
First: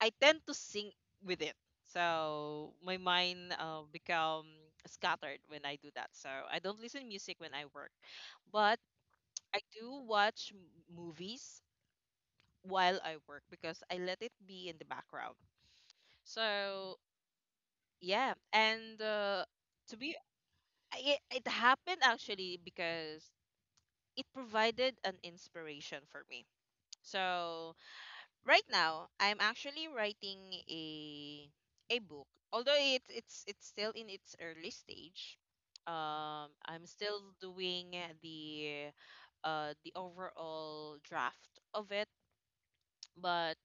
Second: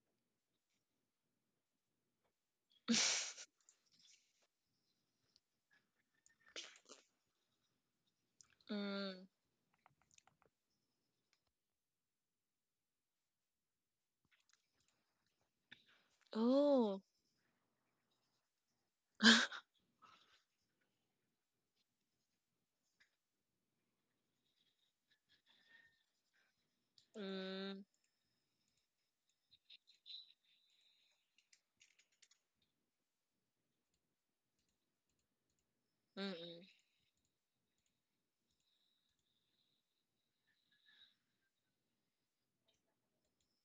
Speaker 1: I tend to sing with it. So my mind become scattered when I do that. So I don't listen music when I work, but
Speaker 2: Mm.
Speaker 1: I do watch movies while I work because I let it be in the background. So
Speaker 2: Oh.
Speaker 1: yeah, and to be it happened actually because it provided an inspiration for me. So
Speaker 2: Mm.
Speaker 1: right now I'm actually writing a a book. Although it's still in its early stage.
Speaker 2: Mm-mm.
Speaker 1: I'm still doing the the overall draft of it, but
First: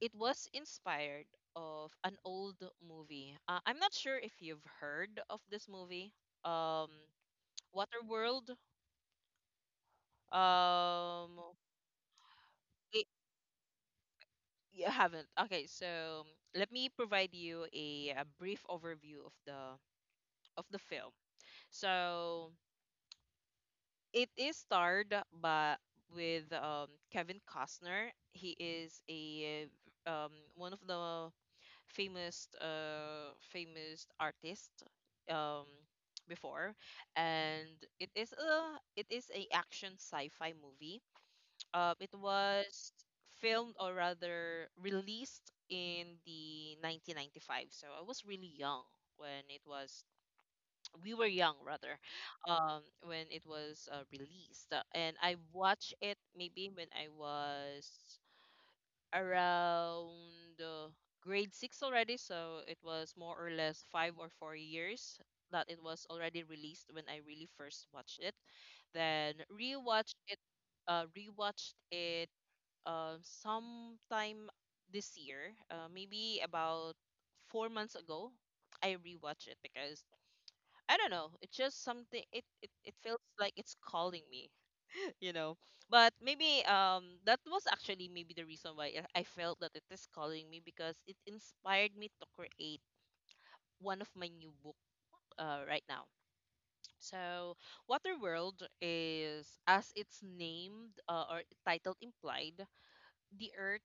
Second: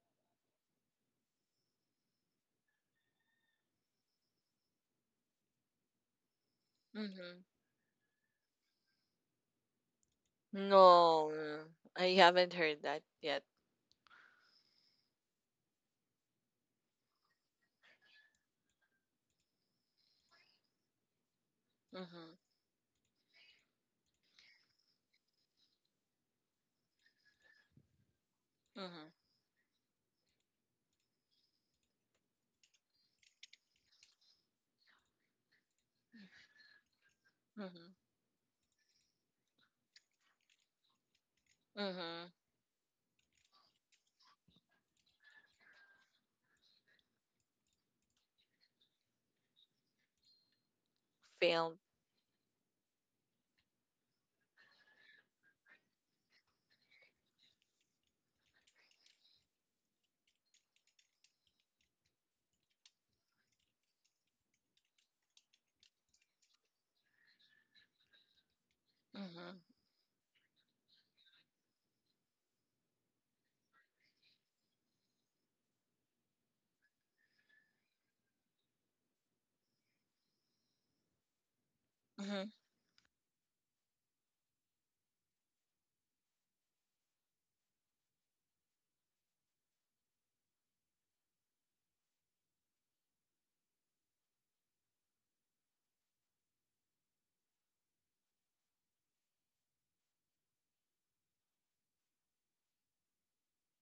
Speaker 1: it was inspired of an old movie. I'm not sure if you've heard of this movie. Um,
Speaker 2: Mm-hmm.
Speaker 1: Waterworld. Um,
Speaker 2: No, I haven't heard that
Speaker 1: it,
Speaker 2: yet.
Speaker 1: you haven't. Okay, so let me provide you a brief overview of the, film.
Speaker 2: Mm-hmm.
Speaker 1: So it is starred by, with Kevin Costner. He is
Speaker 2: Mm-hmm.
Speaker 1: a one of the famous, famous artist um before. And
Speaker 2: Mm-hmm.
Speaker 1: it is a action sci-fi movie. It
Speaker 2: Mm-hmm.
Speaker 1: was filmed, or rather, released in the 1995. So I was really young when it was, we were young
Speaker 2: Film.
Speaker 1: rather, when it was released. And I watched it maybe when I was around, grade 6 already. So it was more or less 5 or 4 years that it was already released when I really first watched it. Then
Speaker 2: Mm-hmm.
Speaker 1: rewatched it, sometime this year, maybe about 4 months ago. I rewatched it because I don't know. It's just something. It feels like it's calling me, you know but maybe that was actually maybe the reason why I felt that it is calling me, because it inspired me to create one of my new book, right now. So Waterworld is, as it's named, or title implied, the earth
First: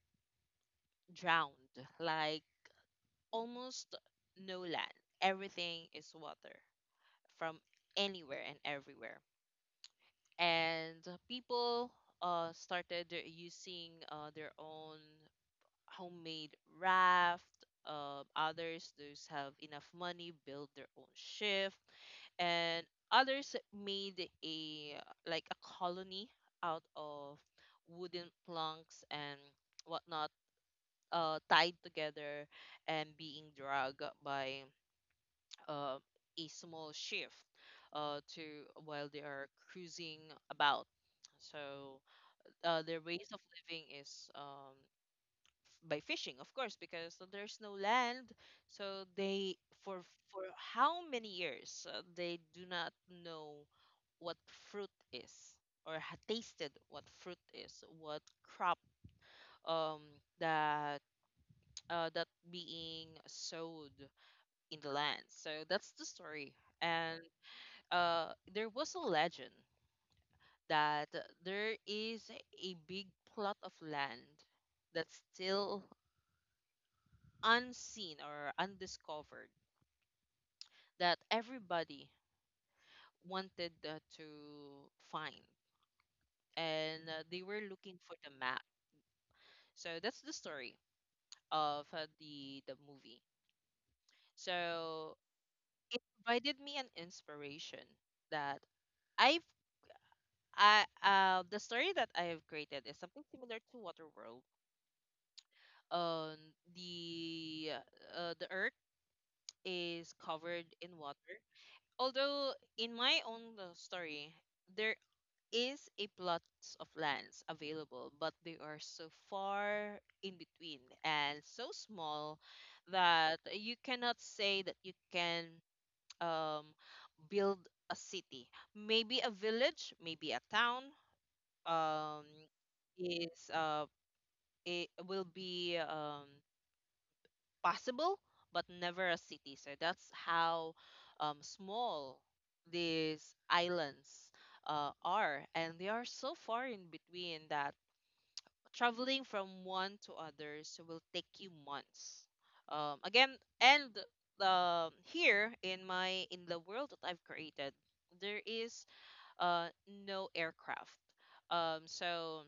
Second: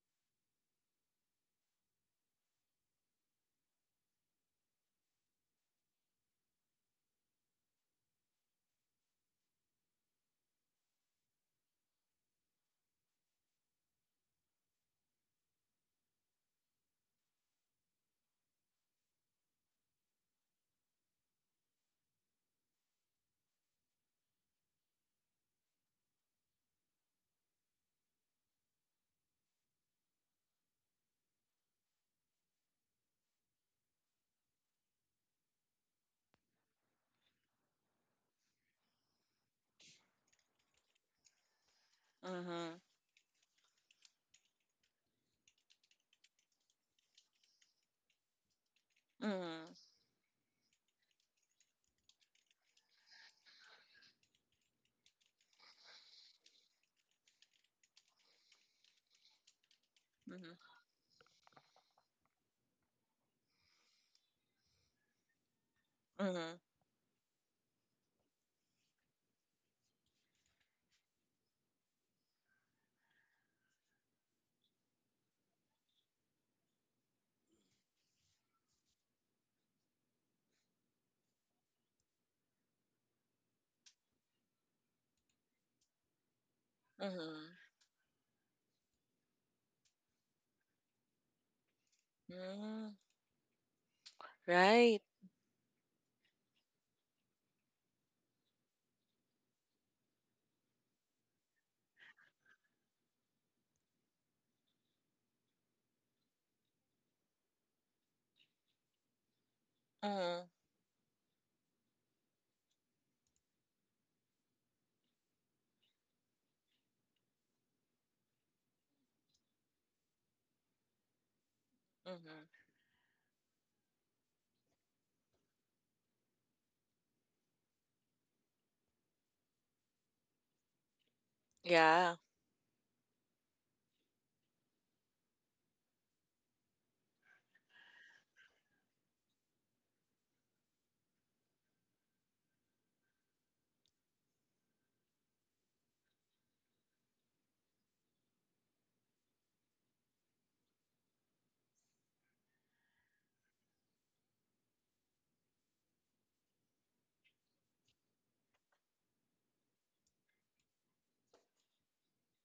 Speaker 1: drowned, like almost no land, everything is water from anywhere and everywhere. And people started using their own homemade raft. Others those have enough money build their own ship, and others made a, like a colony out of wooden planks and whatnot, tied together and being dragged by uh, a small shift, to while they are cruising about. So
Speaker 2: Mhm,
Speaker 1: their ways of living is, by fishing of course, because there's no land, so they
Speaker 2: mhm,
Speaker 1: for for how many years they do not know what fruit is, or had tasted what fruit is, what crop um
Speaker 2: mhm,
Speaker 1: that that being sowed in the land. So that's the story.
Speaker 2: mhm,
Speaker 1: And there was a legend that there is a big plot of land that's still unseen or undiscovered that everybody wanted to find. And they
Speaker 2: mhm,
Speaker 1: were looking for the map. So that's the story of, the
Speaker 2: mm,
Speaker 1: movie.
Speaker 2: right.
Speaker 1: So it provided me an inspiration that i've the story that I have created is something similar to Waterworld. Um, the the Earth is
Speaker 2: Mhm,
Speaker 1: covered in water. Although in my own story, there is a plots of lands available, but they are so far in between and so small
Speaker 2: mhm.
Speaker 1: that you cannot say that you can um, build a city. Maybe a village, maybe a town
Speaker 2: Yeah.
Speaker 1: um, is it will be Possible, but never a city. So that's how small these islands are, and they are so far in between that traveling from one to others will take you months. Again, and here in my in the world that I've created, there is no aircraft. Um, so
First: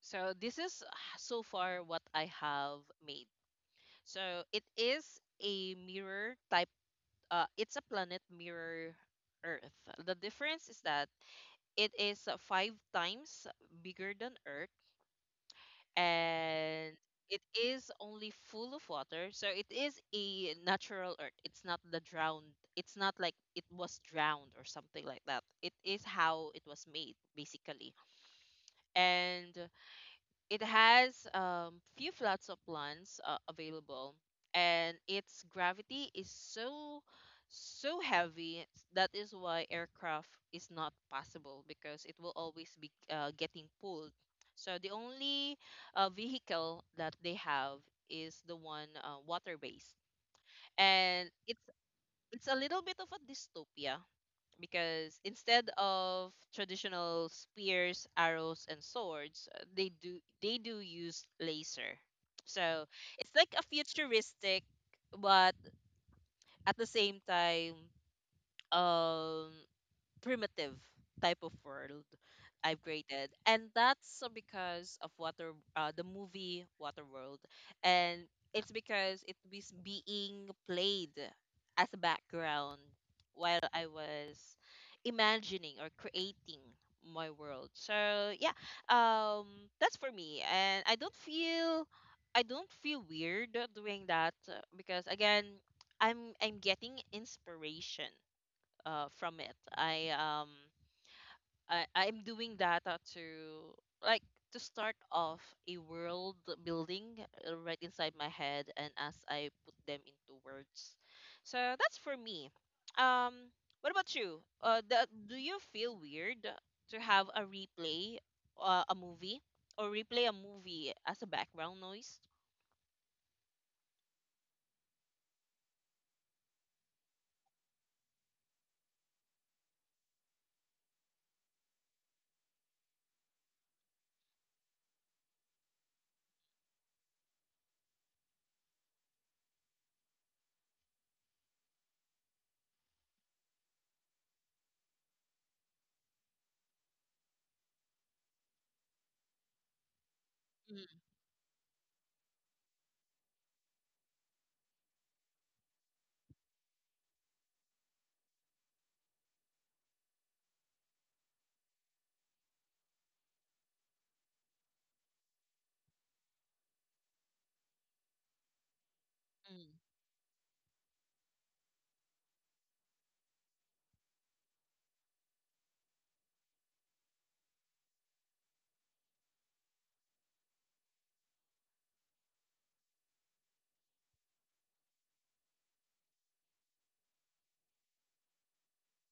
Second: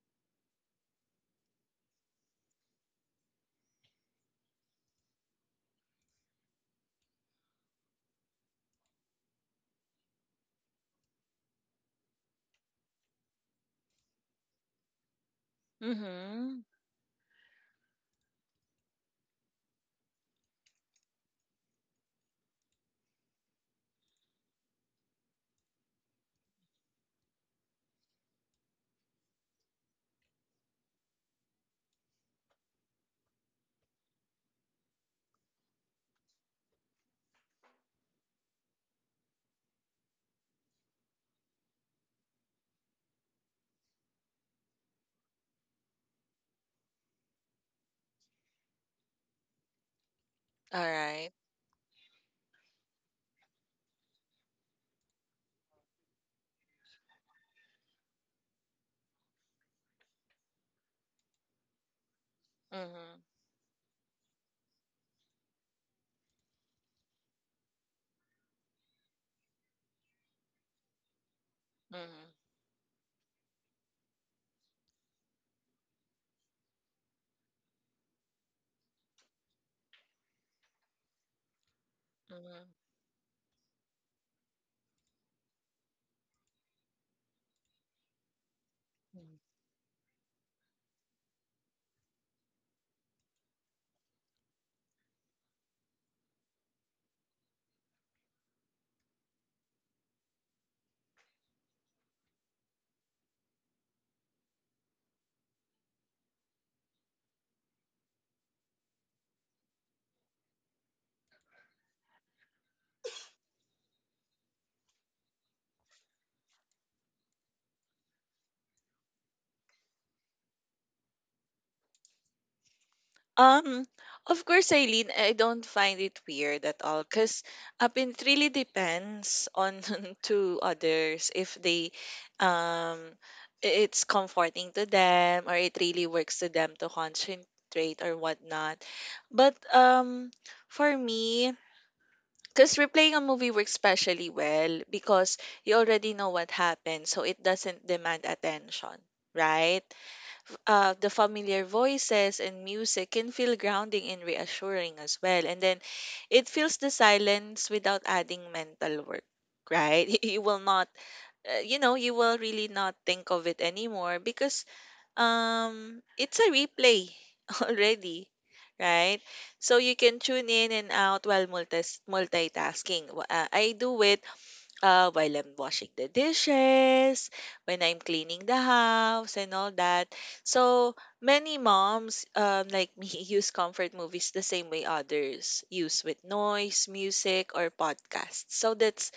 Speaker 1: so this is so far what I have made. So it is a mirror type. It's a planet mirror Earth. The difference is that it is five times bigger than Earth,
Speaker 2: Mhm.
Speaker 1: and it is only full of water. So it is a natural earth. It's not the drowned. It's not like it was drowned or something like that. It is how it was made, basically. And it has few plots of lands available, and its gravity is so heavy. That is why aircraft is not possible, because it will always be getting pulled. So the only vehicle that they have is the one water-based,
Speaker 2: All
Speaker 1: and
Speaker 2: right.
Speaker 1: it's a little bit of a dystopia because instead of traditional spears, arrows, and swords, they do use laser. So
Speaker 2: Mhm,
Speaker 1: it's like a futuristic, but at the same time, um, primitive type of world
Speaker 2: mhm,
Speaker 1: I've created, and that's because of water, the movie Waterworld, and it's because it was being played as a
Speaker 2: mhm,
Speaker 1: background while I was imagining or creating my world. So yeah,
Speaker 2: mhm.
Speaker 1: um, that's for me, and I don't feel. I don't feel weird doing that because again, I'm getting inspiration from it. I'm doing data to like to start off a world building right inside my head and as I put them into words. So that's for me. Um what about you? Do you feel weird to have a replay a movie or replay a movie as a background noise?
Speaker 2: Um, of course, Eileen, I don't find it weird at all because up it really depends on to others if they, um, I- it's comforting to them or it really works to them to concentrate or whatnot. But for me, because replaying a movie works especially well because you already know what happened, so it doesn't demand attention, right?
Speaker 1: Mm-hmm.
Speaker 2: The familiar voices and music can feel grounding and reassuring as well. And then it fills the silence without adding mental work, right? You will not, you know, you will really not think of it anymore because it's a replay already, right? So you can tune in and out while multitasking. I do it while I'm washing the dishes, when I'm cleaning the house and all that. So many moms like me use comfort movies the same way others use with noise music or podcasts. So that's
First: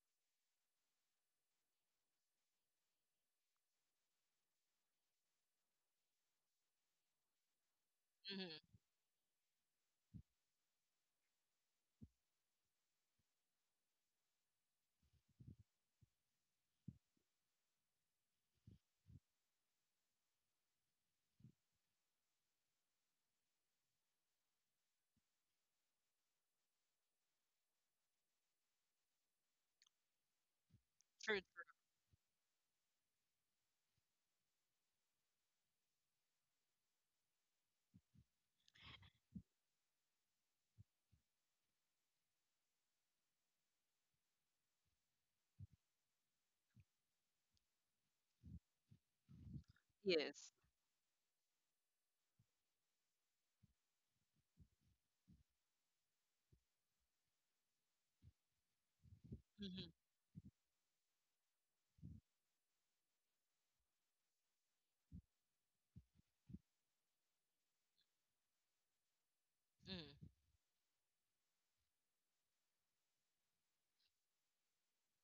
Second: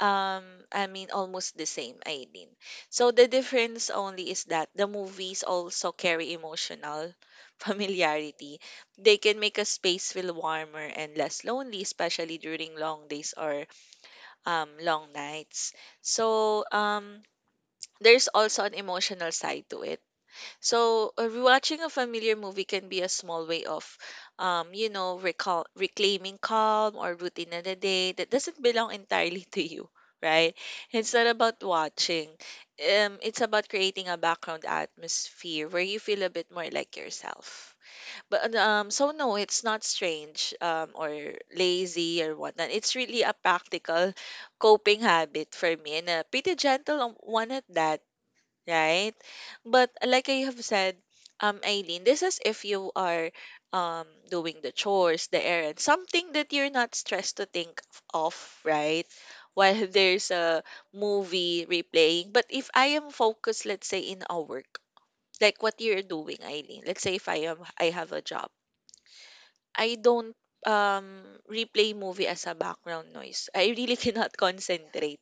Speaker 2: um, I mean, almost the same, Aileen. So the difference only is that the movies also carry emotional familiarity.
Speaker 1: Mm-hmm.
Speaker 2: They can make a space feel warmer and less lonely, especially during long days or long nights. So there's also an emotional side to it. So, rewatching a familiar movie can be a small way of, you know, recall reclaiming calm or routine in a day that doesn't belong entirely to you, right? It's not
Speaker 1: True.
Speaker 2: about watching. It's about creating a background atmosphere where you feel a bit more like yourself. But so no, it's not strange or lazy or whatnot. It's really a practical coping habit for me and a pretty gentle one at that, right? But like I
Speaker 1: Yes.
Speaker 2: have said, Eileen, this is if you are doing the chores, the errands, something that you're not stressed to think of, right? While
Speaker 1: Mm-hmm.
Speaker 2: there's a movie replaying. But if I am focused, let's say in a work, like what you're doing, Eileen. Let's say if I am I have a job, I
Speaker 1: Mm.
Speaker 2: don't replay movie as a background noise. I really cannot concentrate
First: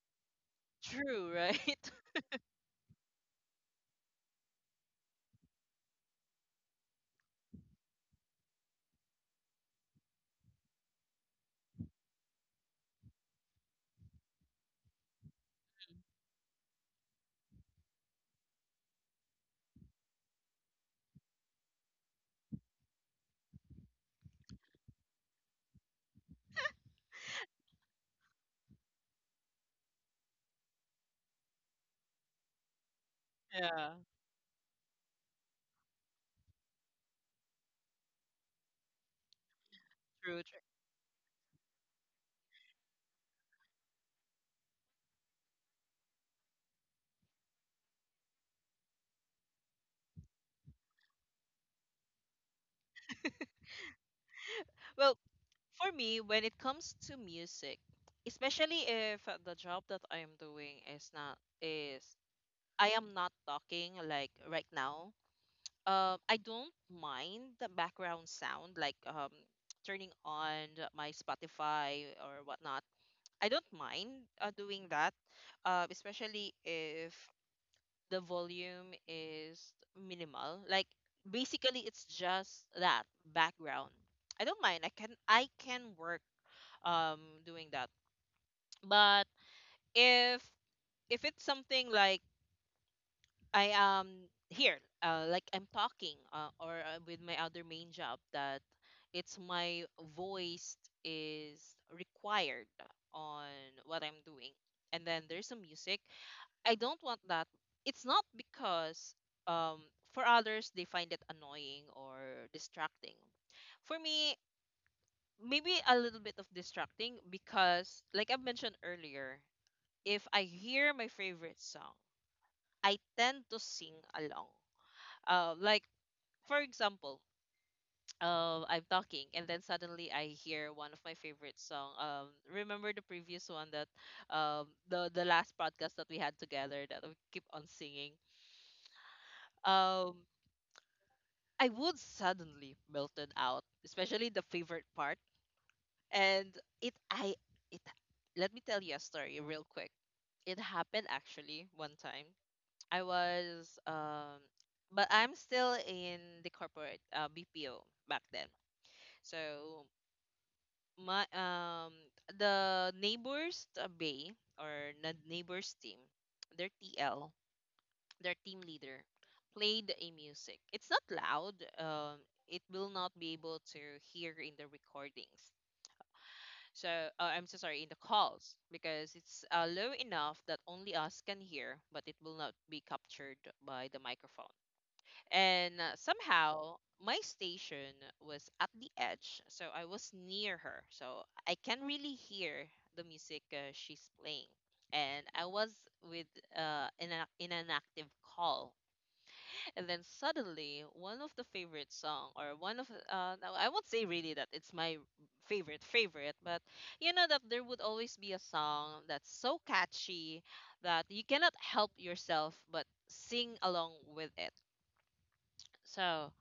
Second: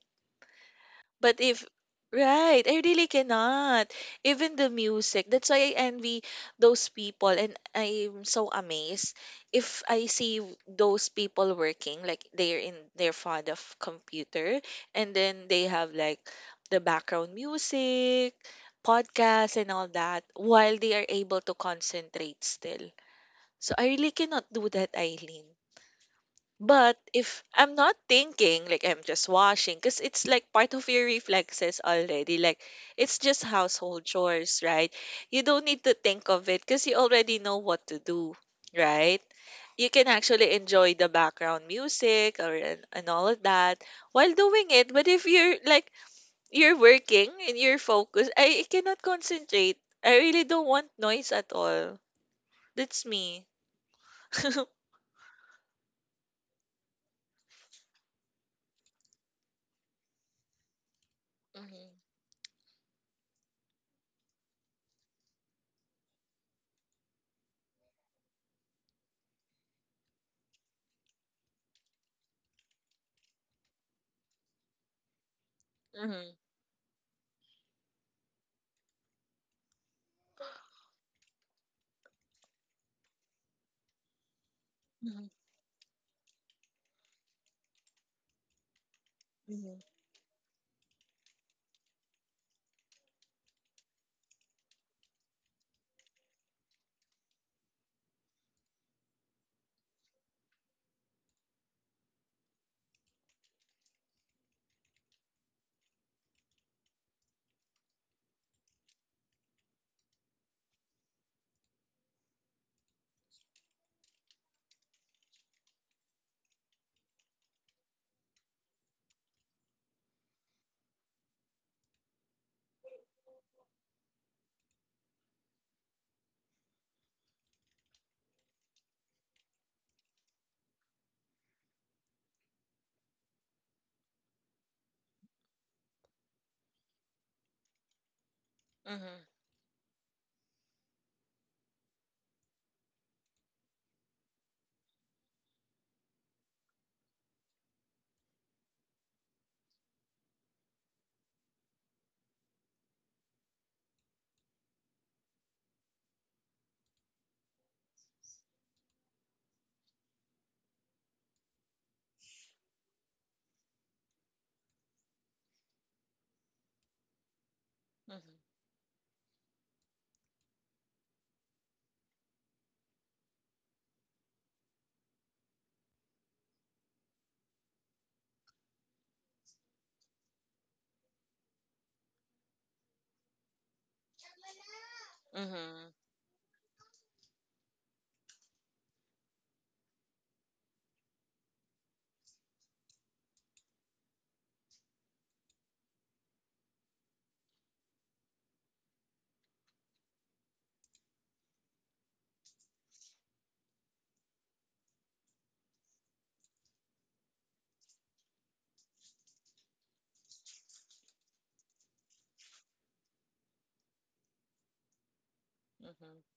Speaker 1: True,
Speaker 2: but if
Speaker 1: right?
Speaker 2: right, I really cannot. Even the music. That's why I envy those people and I'm so amazed if I see those people working like they're in their front of computer and then they have like the background music, podcasts and all that while they are able to concentrate still. So I really cannot do that, Eileen. But if I'm not thinking, like I'm just washing, because it's like part of your reflexes already. Like it's just
Speaker 1: Yeah,
Speaker 2: household chores, right? You don't need to think of it because you already know what to do, right? You can
Speaker 1: true.
Speaker 2: actually enjoy the background music or and all of that while doing it. But if you're like you're working and you're focused, I cannot concentrate. I really don't want noise at all. That's me.
Speaker 1: Well, for me, when it comes to music, especially if the job that I am doing is not
Speaker 2: Mhm,
Speaker 1: is I am not talking like right now. I don't mind the background sound, like turning on my Spotify or whatnot. I don't mind doing that,
Speaker 2: mhm,
Speaker 1: especially if the volume is minimal. Like basically, it's just that background. I don't mind. I can
Speaker 2: mhm,
Speaker 1: I can work doing that, but
Speaker 2: mhm,
Speaker 1: if it's something like I am here, like I'm talking, or with my other main job that it's my voice is required on what I'm doing, and then there's some music, I don't want that. It's not because, um for others they find it annoying or distracting. For me, maybe a little bit of distracting because like I've mentioned earlier, if I hear my favorite song, I tend to sing along. Like for example, I'm talking and then suddenly I hear one of my favorite song. Remember the previous one that the last podcast that we had together that we keep on singing.
Speaker 2: mhm.
Speaker 1: Um, I would suddenly melted out, especially the favorite part. And it I it Let me tell you a story real quick. It happened actually one time I was but I'm still in the corporate BPO back then. So my the neighbors team, their TL, their
Speaker 2: Mhm.
Speaker 1: team leader played a music. It's not loud. It will not be able to hear in the recordings. So I'm so sorry in the calls because it's low enough that only us can hear, but it will not be captured by the microphone. And
Speaker 2: Mhm.
Speaker 1: somehow my station was at the edge, so I was near her. So I can really hear the music she's playing. And I was with in an active call. And then suddenly, one of the favorite song, or one of, no, I won't say really that it's my favorite favorite, but you know that there would always be a song that's so catchy that you cannot help yourself but sing along with it.
Speaker 2: Mhm.
Speaker 1: So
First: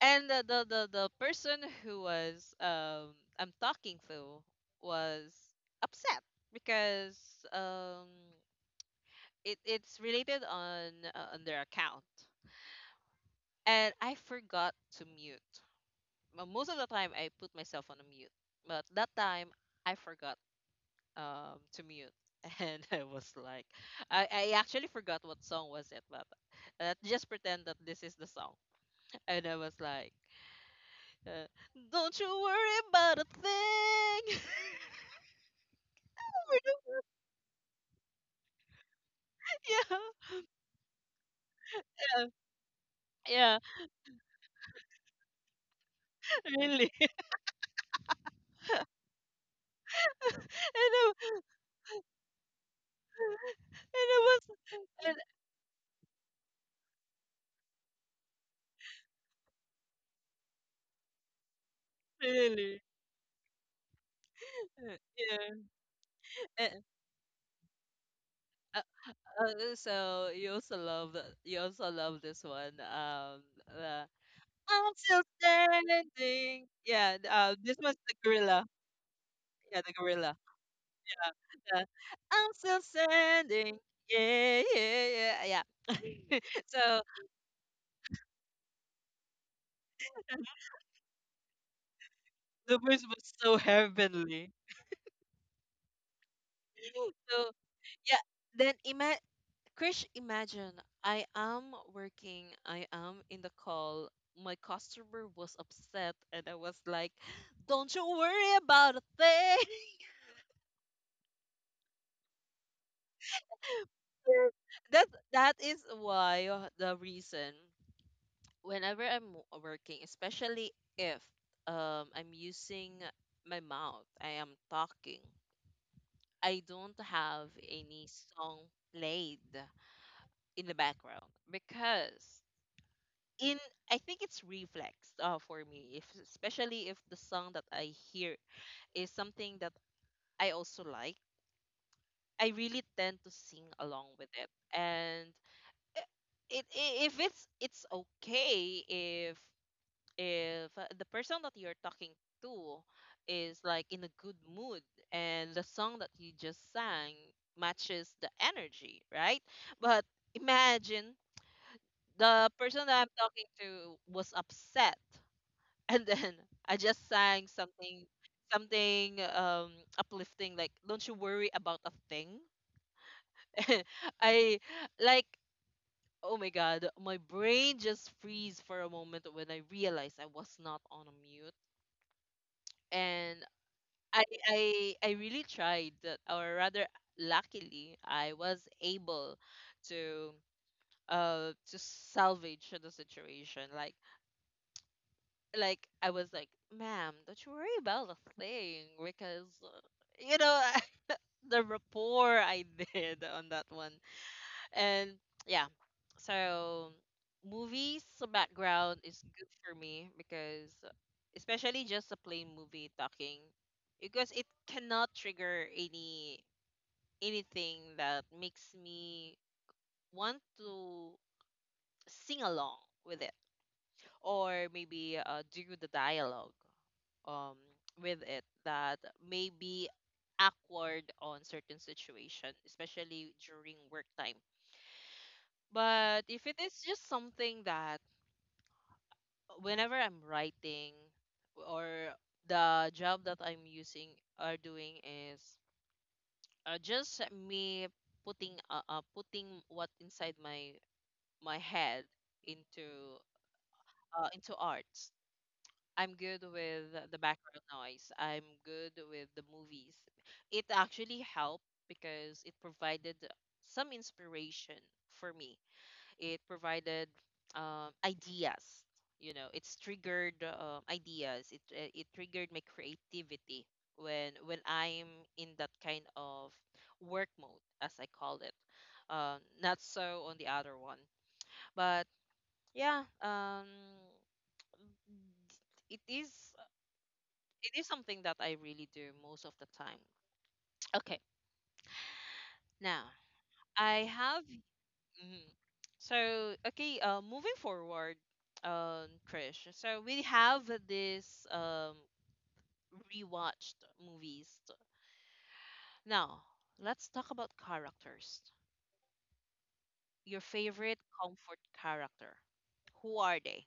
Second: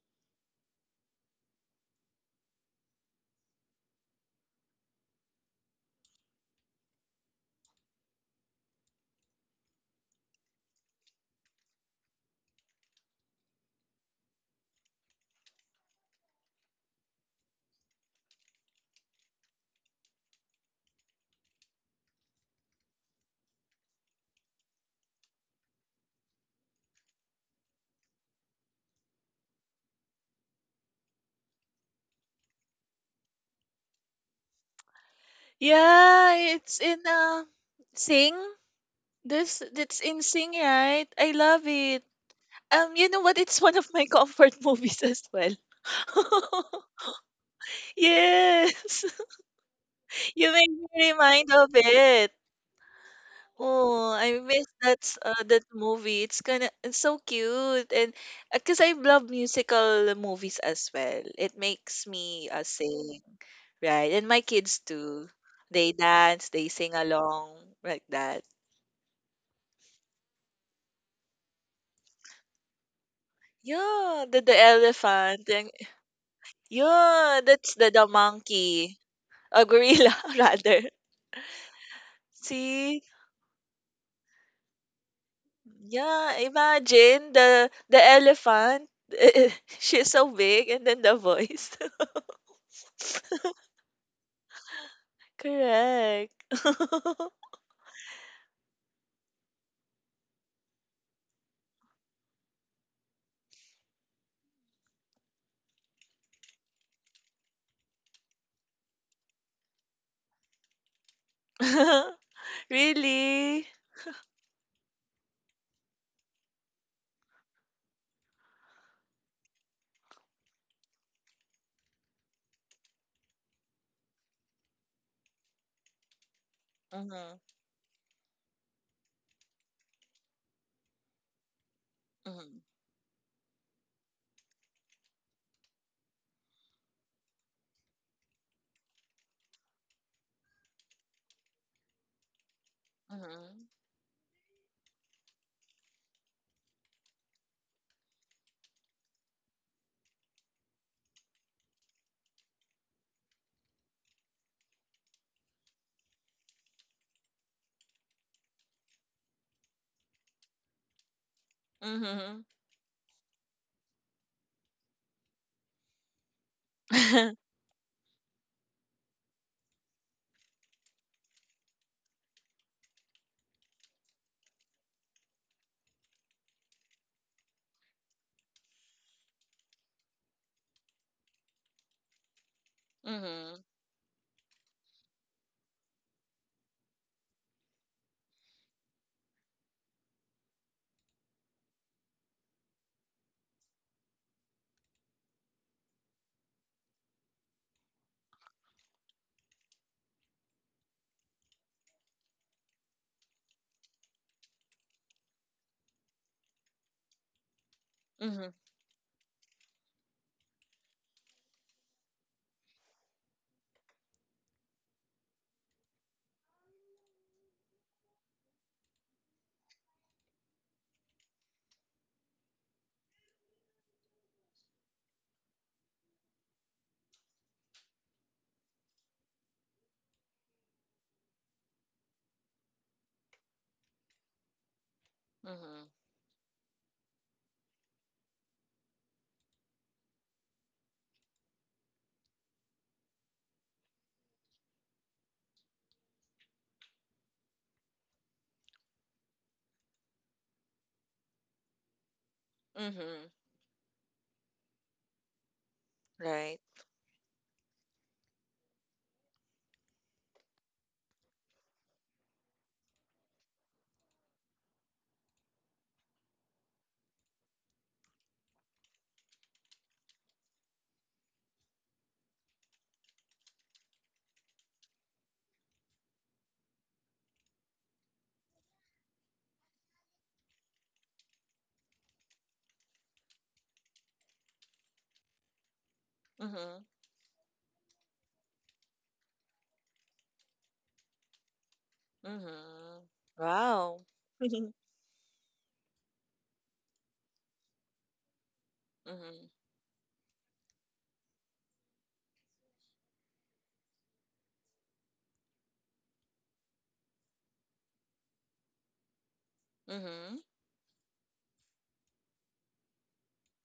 Speaker 1: and the person who was I'm talking to was upset because um it's related on their account and I forgot to mute. Mo- Most of the time I put myself on a mute, but that time I forgot to mute. And I was like, I actually forgot what song was it, but just pretend that this is the song. And I was like, yeah. Don't you worry about a thing.
Speaker 2: Yeah, it's in Sing. This that's in
Speaker 1: Yeah.
Speaker 2: Sing, right? I love it.
Speaker 1: Yeah.
Speaker 2: You know what?
Speaker 1: Yeah.
Speaker 2: It's one of my comfort movies as well.
Speaker 1: Really.
Speaker 2: Yes.
Speaker 1: And
Speaker 2: You made me
Speaker 1: it,
Speaker 2: remind of it.
Speaker 1: and
Speaker 2: Oh,
Speaker 1: it
Speaker 2: I
Speaker 1: was,
Speaker 2: miss that
Speaker 1: and
Speaker 2: that movie. It's so cute, and because I love musical movies as well. It makes me
Speaker 1: really
Speaker 2: sing, right? And my kids too.
Speaker 1: yeah,
Speaker 2: They dance, they
Speaker 1: and,
Speaker 2: sing along like that.
Speaker 1: uh, so you also love the- you also love this one uh,
Speaker 2: Yeah, the
Speaker 1: I'm still
Speaker 2: elephant. And
Speaker 1: standing. Yeah,
Speaker 2: yeah, that's
Speaker 1: this one's
Speaker 2: the
Speaker 1: the gorilla.
Speaker 2: monkey, a
Speaker 1: Yeah, the
Speaker 2: gorilla
Speaker 1: gorilla.
Speaker 2: rather.
Speaker 1: Yeah. I'm still
Speaker 2: See,
Speaker 1: standing. Yeah, yeah, yeah.
Speaker 2: yeah,
Speaker 1: Yeah. So
Speaker 2: imagine the elephant. She's so big, and then the voice.
Speaker 1: the voice was so heavenly.
Speaker 2: Correct.
Speaker 1: So yeah, then ima Krish, imagine I am working, I am in the call. My customer was upset, and I was like, "Don't you worry about a thing."
Speaker 2: Really?
Speaker 1: Yeah. That is why the reason whenever I'm working, especially if I'm using my mouth, I am talking. I don't
Speaker 2: Mhm.
Speaker 1: have any song played in the background. Because
Speaker 2: Mhm.
Speaker 1: in I think it's reflex for me, if especially if the song that I hear is something that I also like, I really tend to sing
Speaker 2: Mhm.
Speaker 1: along with it. And i- if it's it's okay if the person that you're talking to is like in a good mood and the song that you just sang matches the energy, right? But imagine
Speaker 2: Mhm.
Speaker 1: the person that I'm talking to was upset, and then I just sang something uplifting like don't you worry about a thing. I like Oh my god, my brain just freeze for a moment when I realized I was not on a mute. And
Speaker 2: Mhm.
Speaker 1: i really tried that, or rather, luckily I was able to to salvage the situation. I was like, ma'am, don't you worry about the thing because you know the rapport I did on that one. And yeah, so movies
Speaker 2: Mhm.
Speaker 1: background is good for me because especially just a plain movie talking, because it cannot trigger any anything that makes me want to sing along with it, or maybe do the dialogue um with it, that may be awkward on certain situation, especially during work time.
Speaker 2: Mhm. Mhm.
Speaker 1: But if it is just something that whenever I'm writing, or the job that I'm using or doing is just me putting putting what inside my head into
Speaker 2: Mhm.
Speaker 1: into arts, I'm good
Speaker 2: Right.
Speaker 1: with the background noise. I'm good with the movies. It actually helped because it provided some inspiration for me. It provided ideas. You know, it's triggered ideas. It it triggered my creativity when I'm in that kind of work mode, as I call it. Not so on the other one, but yeah. It is.
Speaker 2: Mhm.
Speaker 1: It is something that I really do most of the time. Okay, now
Speaker 2: Mhm.
Speaker 1: I
Speaker 2: Wow.
Speaker 1: have. Mhm. So okay, moving forward,
Speaker 2: Mhm.
Speaker 1: Krish. So we have this rewatched movies. Now let's talk about characters.
Speaker 2: Mhm.
Speaker 1: Your favorite comfort character. Who are they?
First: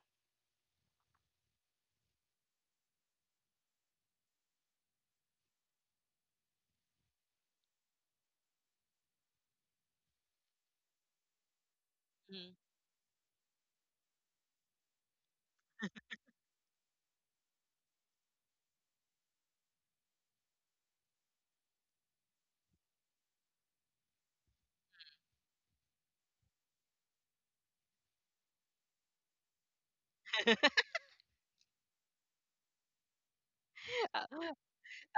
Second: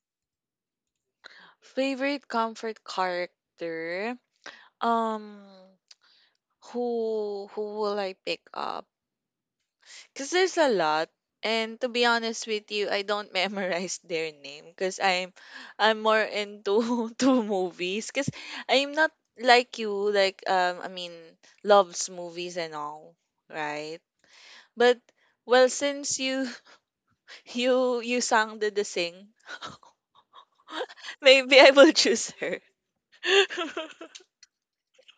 Speaker 2: Favorite comfort character? Um, who will I pick up? Because there's a lot, and to be honest
Speaker 1: Mhm.
Speaker 2: with you, I don't memorize their name because I'm more into to movies. Because I'm not like you, like I mean, loves movies and all, right? But well, since you you sang the sing, maybe I will choose her.
Speaker 1: Um,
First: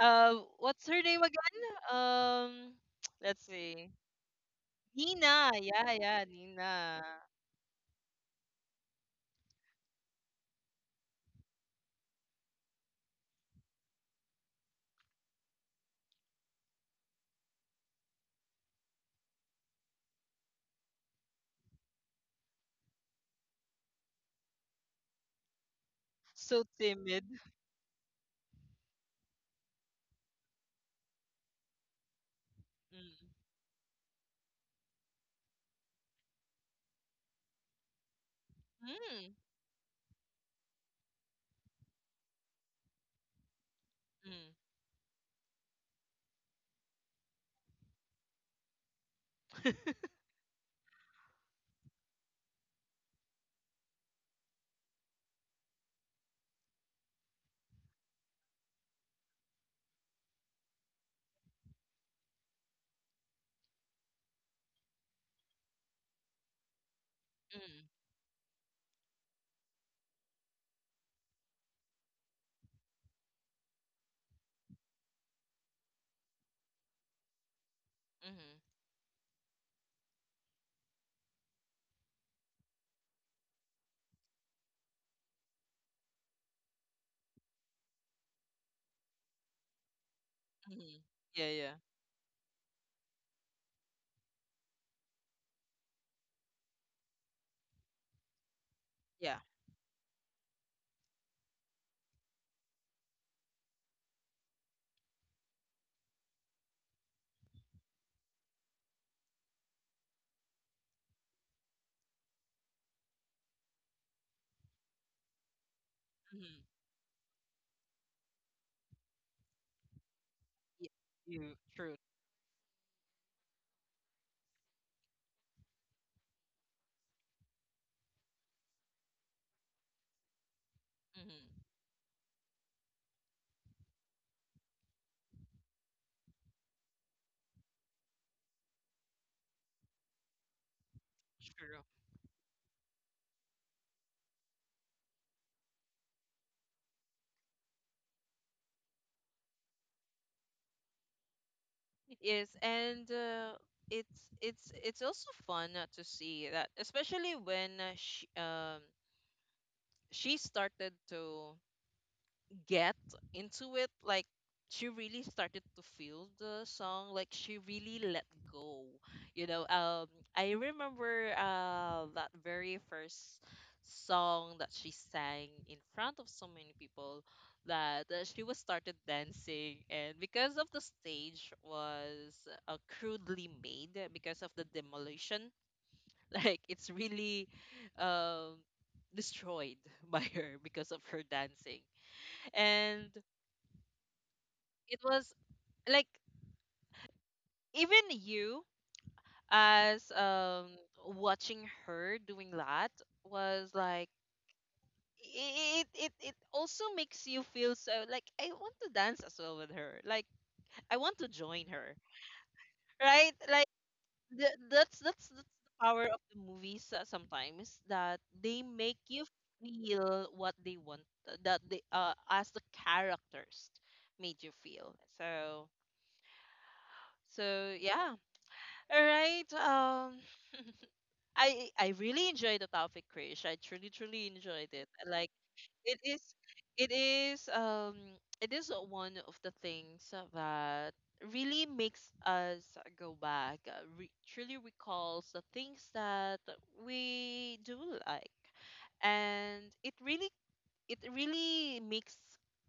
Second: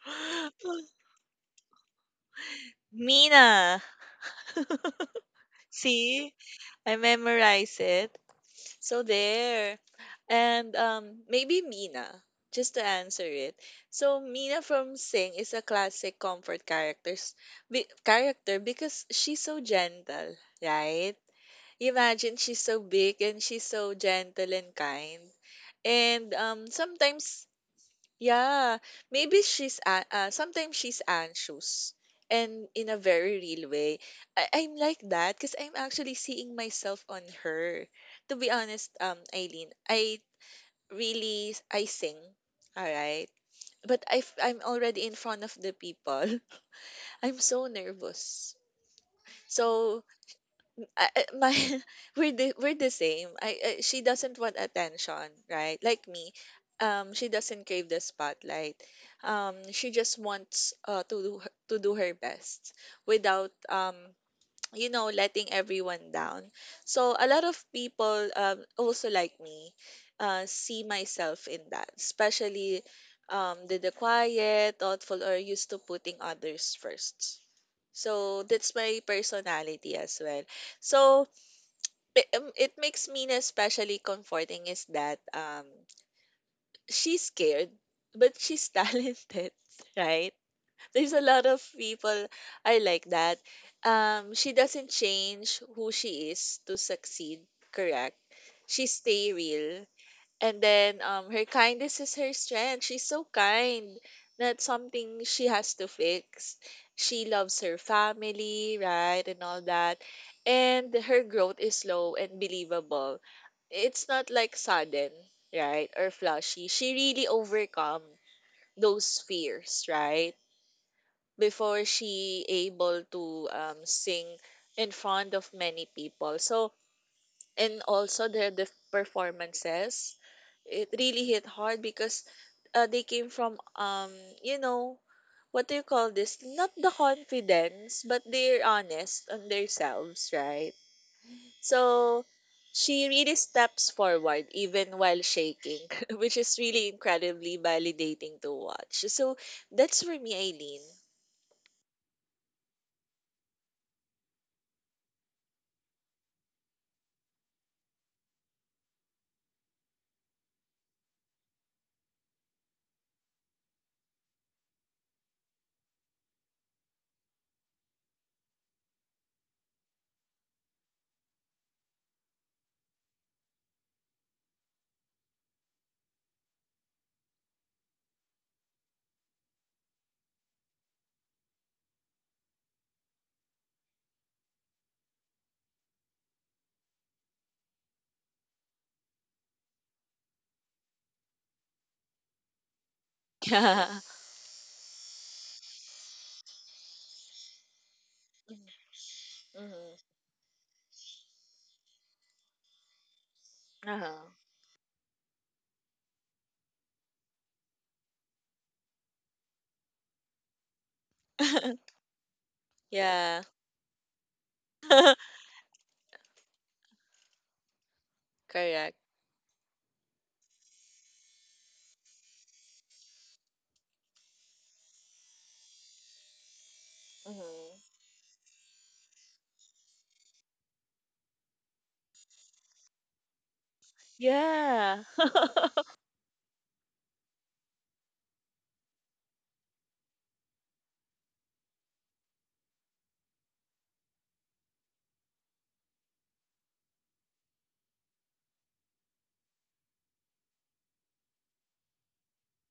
Speaker 1: what's her name again? Let's
Speaker 2: Mina.
Speaker 1: see. Nina. Yeah, yeah,
Speaker 2: See? I
Speaker 1: Nina.
Speaker 2: memorize it. So there. And maybe Mina, just to answer it. So Mina from Sing is a classic comfort character because she's so gentle, right? Imagine she's so big, and she's so gentle and kind. And
Speaker 1: So timid.
Speaker 2: sometimes yeah, maybe she's sometimes she's anxious, and in a
Speaker 1: Mm.
Speaker 2: very real way. I'm like that because I'm actually seeing myself on her. To be honest,
Speaker 1: Mm,
Speaker 2: Eileen, I really I sing, all right, but I
Speaker 1: mm.
Speaker 2: I'm already in front of the people. I'm so nervous. So I my we're the same. I she doesn't want attention, right? Like me, she doesn't crave the spotlight. She just wants to do her best without you know letting everyone down. So a lot of
Speaker 1: Mm,
Speaker 2: people also like me, see myself in that, especially the quiet, thoughtful, or used to putting others first. So
Speaker 1: mhm,
Speaker 2: that's my personality as well. So it makes Mina especially comforting is that she's scared but she's talented, right?
Speaker 1: mhm.
Speaker 2: There's a lot
Speaker 1: Yeah,
Speaker 2: of
Speaker 1: yeah.
Speaker 2: people are like that. Um, she doesn't change who she is to succeed, correct. She stay
Speaker 1: Yeah.
Speaker 2: real, and then her kindness is her strength. She's so kind. That's something she has to fix. She loves her family, right, and all that. And her growth is slow and believable. It's not like sudden, right, or
Speaker 1: Mhm.
Speaker 2: flashy. She really overcome those fears, right,
Speaker 1: Yeah. You
Speaker 2: before
Speaker 1: true.
Speaker 2: she able to sing in front of many people. So and also the performances, it really hit
Speaker 1: Mhm.
Speaker 2: hard because they came from you know what do you call this, not the confidence, but they're honest on themselves, right?
Speaker 1: True.
Speaker 2: So she really steps forward even while shaking, which is really incredibly validating to watch. So that's for me, Eileen.
Speaker 1: Yes, and it's also fun to see that, especially when she started to get into it. Like she really started to feel the song, like she really let go. You know, I remember that very first song that she sang in front of so many people, that she was started dancing, and because of the stage was crudely made because of the demolition. Like it's really um destroyed by her because of her dancing. And
Speaker 2: Yeah.
Speaker 1: it was like, even you
Speaker 2: Mhm. Mhm.
Speaker 1: as watching her doing that was like,
Speaker 2: Uh-huh.
Speaker 1: it it also makes you feel so like I want to dance as well with her. Like I want to join her, right?
Speaker 2: Yeah.
Speaker 1: Like that's the power of the movies, sometimes that they
Speaker 2: Correct.
Speaker 1: make you feel what they want, that they as the characters made you feel. So
Speaker 2: Mhm.
Speaker 1: so yeah. All right. Um, I really enjoyed the topic, Krish. I truly truly enjoyed it.
Speaker 2: Yeah.
Speaker 1: Like it is, it is it is one of the things that really makes us go back, truly recalls the things that we do like, and it really, it really makes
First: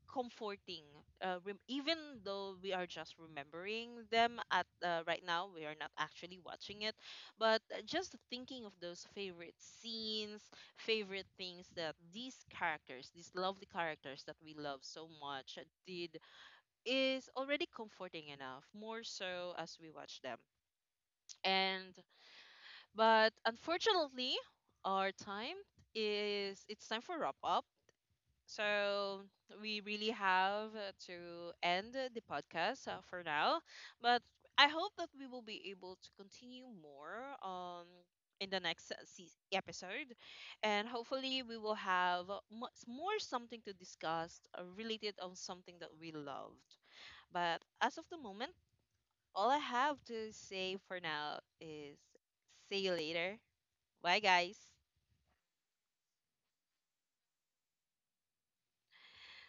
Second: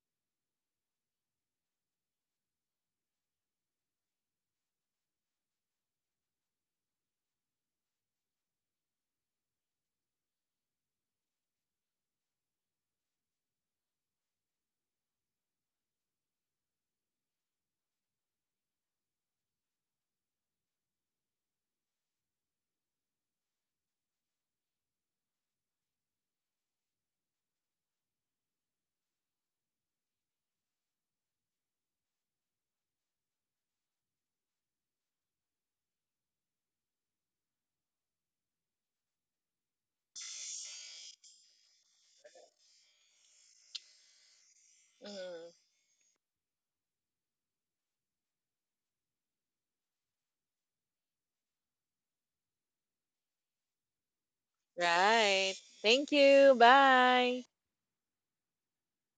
Speaker 1: comforting, even though we are just remembering them at right now, we are not actually watching it, but just thinking of those favorite scenes, favorite things that these characters, these lovely characters that we love so much did, is already comforting enough, more so as we watch them. And but unfortunately, our time is, it's time for wrap up. So we really have to end the podcast for now, but I hope that we will be able to continue more in the next episode, and hopefully we will have much more something to discuss related on
Speaker 2: Mhm.
Speaker 1: something that we loved. But as of the moment, all I have to say for now is see you later. Bye, guys.
Speaker 2: Right. Thank you. Bye.